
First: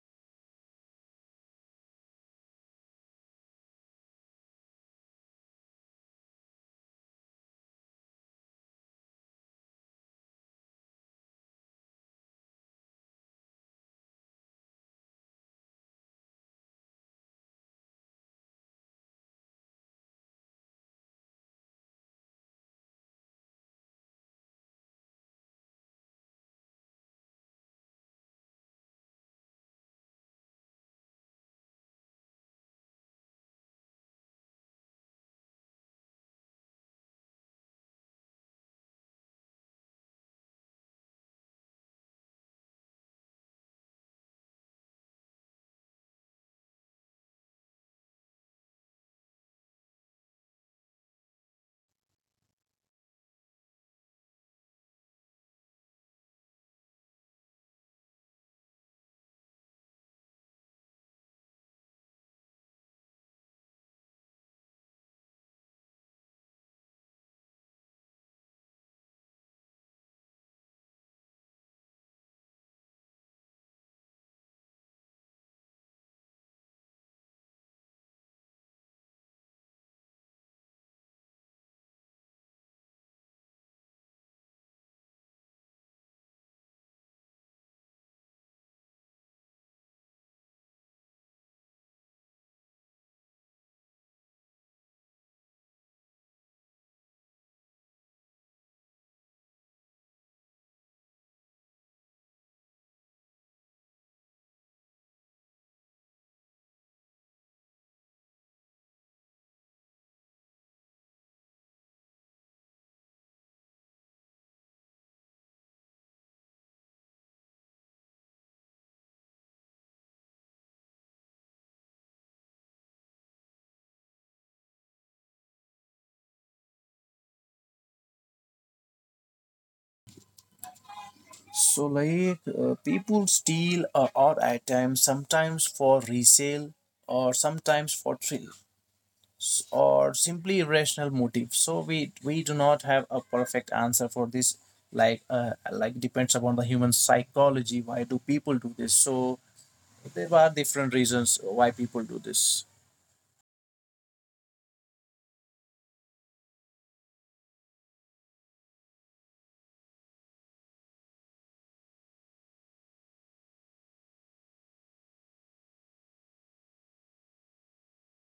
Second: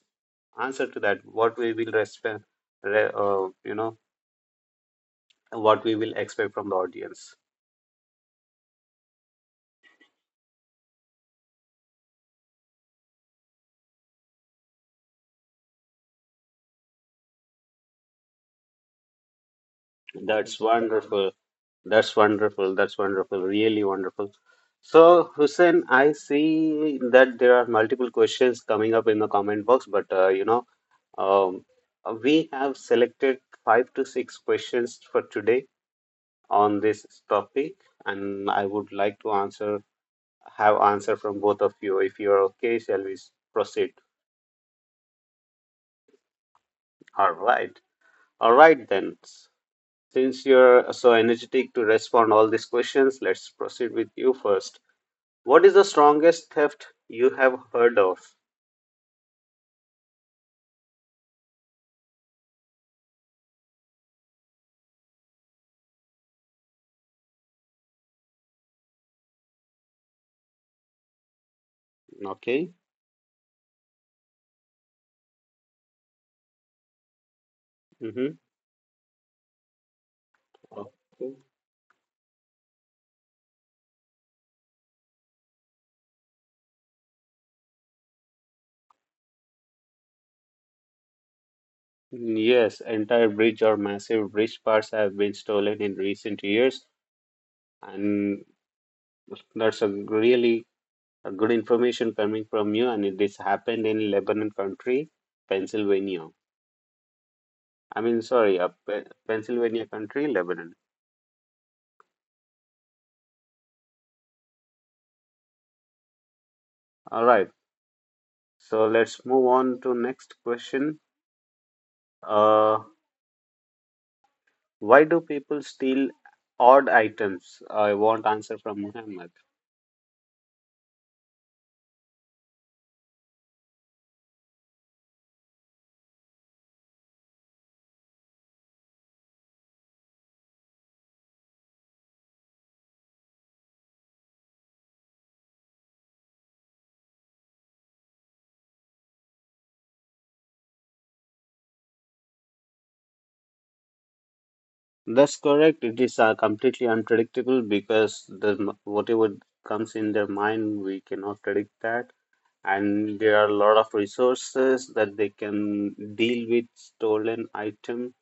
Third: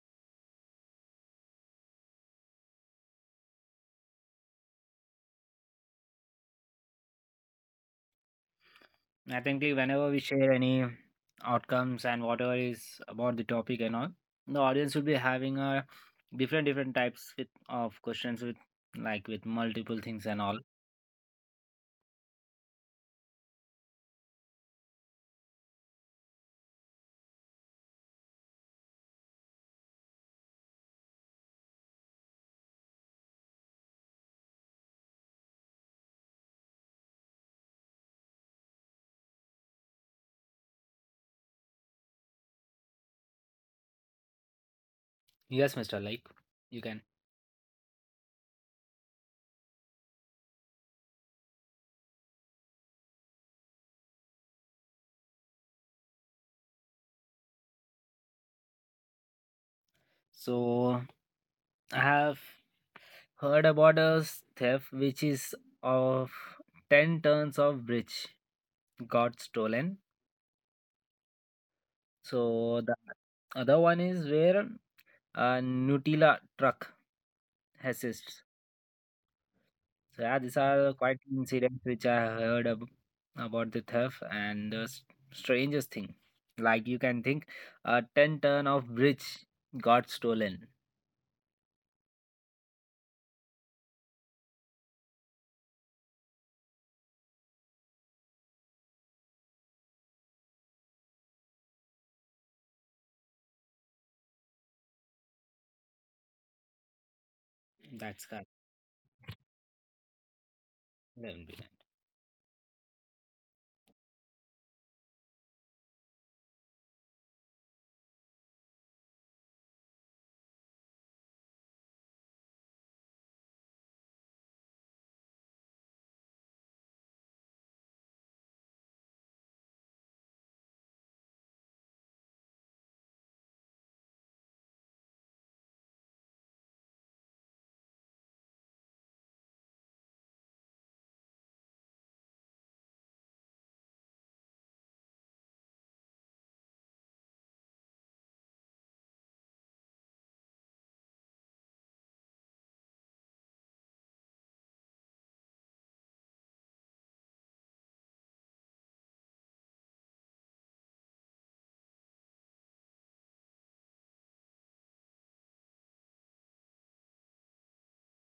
S1: answer to that? What we will respect, re, you know, What we will expect from the audience.
S3: I think, like, whenever we share any outcomes and whatever is about the topic and all, the audience will be having a different types of questions with multiple things and all.
S1: That's wonderful. That's wonderful. That's wonderful. Really wonderful. So, Hussein, I see that there are multiple questions coming up in the comment box, but um, we have selected 5 to 6 questions for today on this topic, and I would like to answer have answer from both of you. If you are okay, shall we proceed?
S3: Yes, Mister. Like you can.
S1: All right. All right then. Since you're so energetic to respond all these questions, let's proceed with you first. What is the strongest theft you have heard of?
S3: So I have heard about a theft which is of 10 tons of bridge got stolen.
S1: Okay.
S3: So the other one is where a Nutella truck has.
S1: Mm-hmm.
S3: So yeah, these are quite
S1: Okay.
S3: incidents which I heard about the theft and the strangest thing. Like you can think, a 10 ton of bridge got stolen.
S1: Yes, entire bridge or massive bridge parts have been stolen in recent years, and that's a really a good information coming from you. And this happened in Lebanon country, Pennsylvania. I mean,
S3: That's correct.
S1: sorry, Pennsylvania country, Lebanon.
S3: Then be-
S1: All right. So let's move on to next question. Uh, why do people steal odd items? I want answer from Muhammad.
S2: so, people steal odd items sometimes for resale or sometimes for thrill, or simply irrational motive. So we do not have a perfect answer for this. Depends upon the human psychology why do people do this. So there are different reasons why people do this.
S1: That's correct. It is completely unpredictable because the whatever comes in their mind, we cannot predict that. And there are a lot of resources that they can deal with stolen items.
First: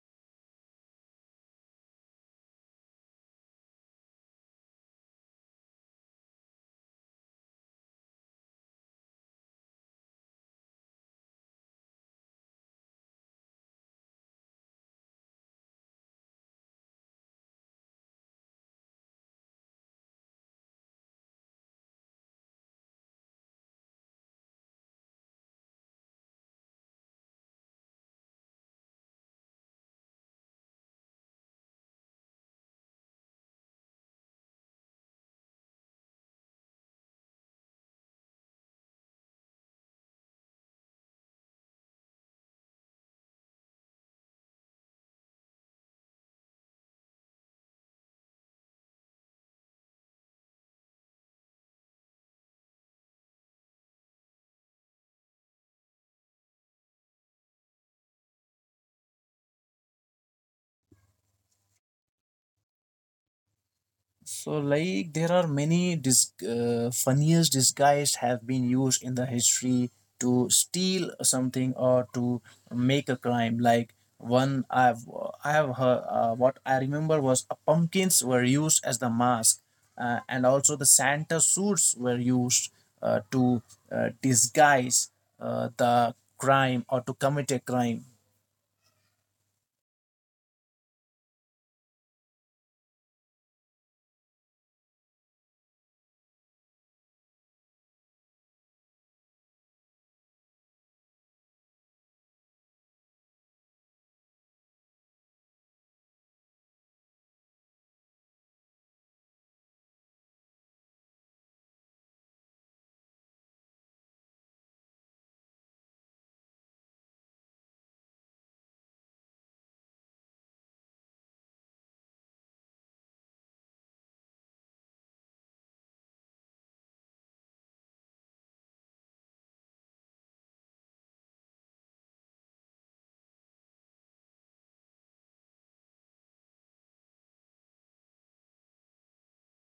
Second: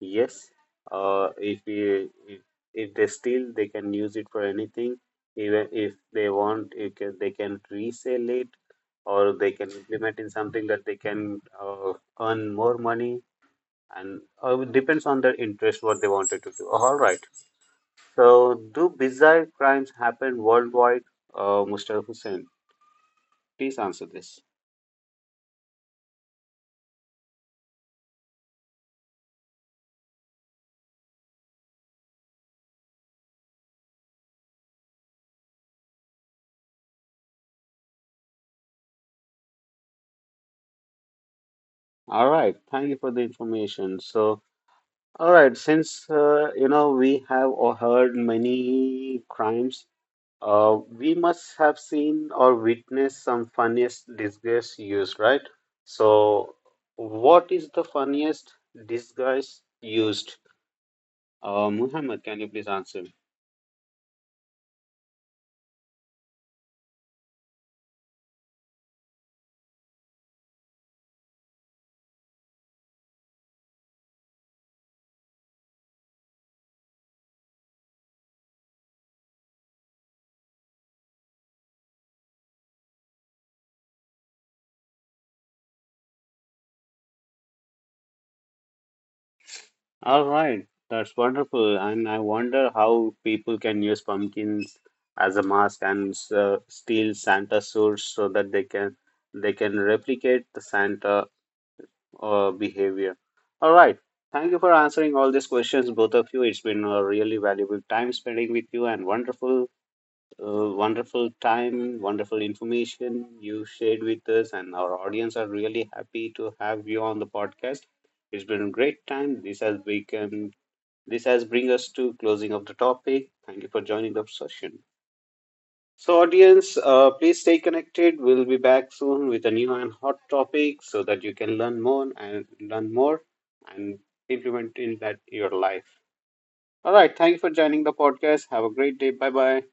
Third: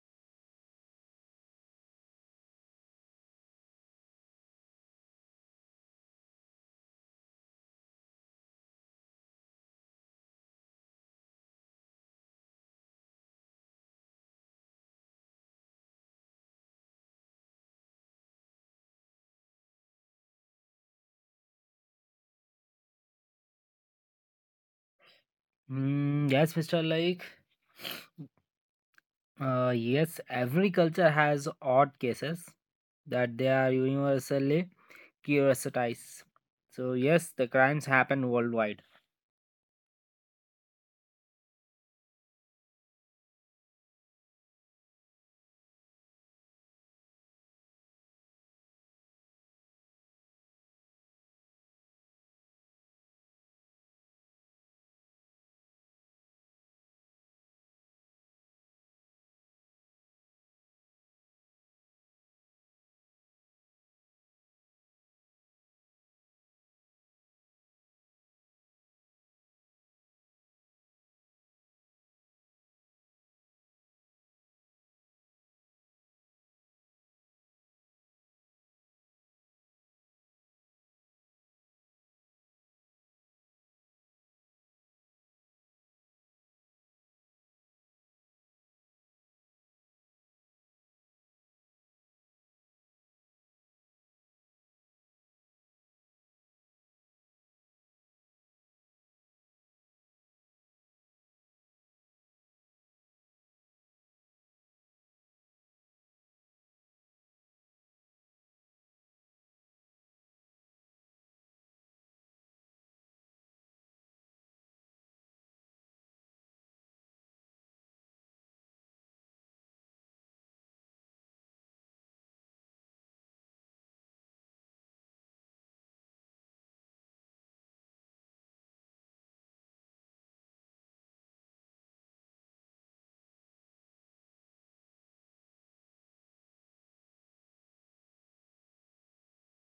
S1: Yes, if they steal, they can use it for anything. Even if they want, they can resell it, or they can implement in something that they can earn more money, and it depends on their interest what they wanted to do. All right. So, do bizarre crimes happen worldwide, Mr. Hussein? Please answer this.
S3: Mm, yes, Mr. Like, yes, every culture has odd cases that they are universally curiositized. So yes, the crimes happen worldwide.
S1: All right. Thank you for the information. All right, since we have or heard many crimes, we must have seen or witnessed some funniest disguise used, right? So, what is the funniest disguise used? Muhammad, can you please answer?
S2: So, there are many funniest disguise have been used in the history to steal something or to make a crime. Like one I've I have heard what I remember was pumpkins were used as the mask, and also the Santa suits were used to disguise the crime or to commit a crime.
S1: All right, that's wonderful, and I wonder how people can use pumpkins as a mask and steal Santa suits so that they can replicate the Santa behavior. All right. Thank you for answering all these questions, both of you. It's been a really valuable time spending with you and wonderful time, wonderful information you shared with us. And our audience are really happy to have you on the podcast. It's been a great time. This has bring us to closing of the topic. Thank you for joining the session. So, audience, please stay connected. We'll be back soon with a new and hot topic so that you can learn more and implement in that your life. All right. Thank you for joining the podcast. Have a great day. Bye bye.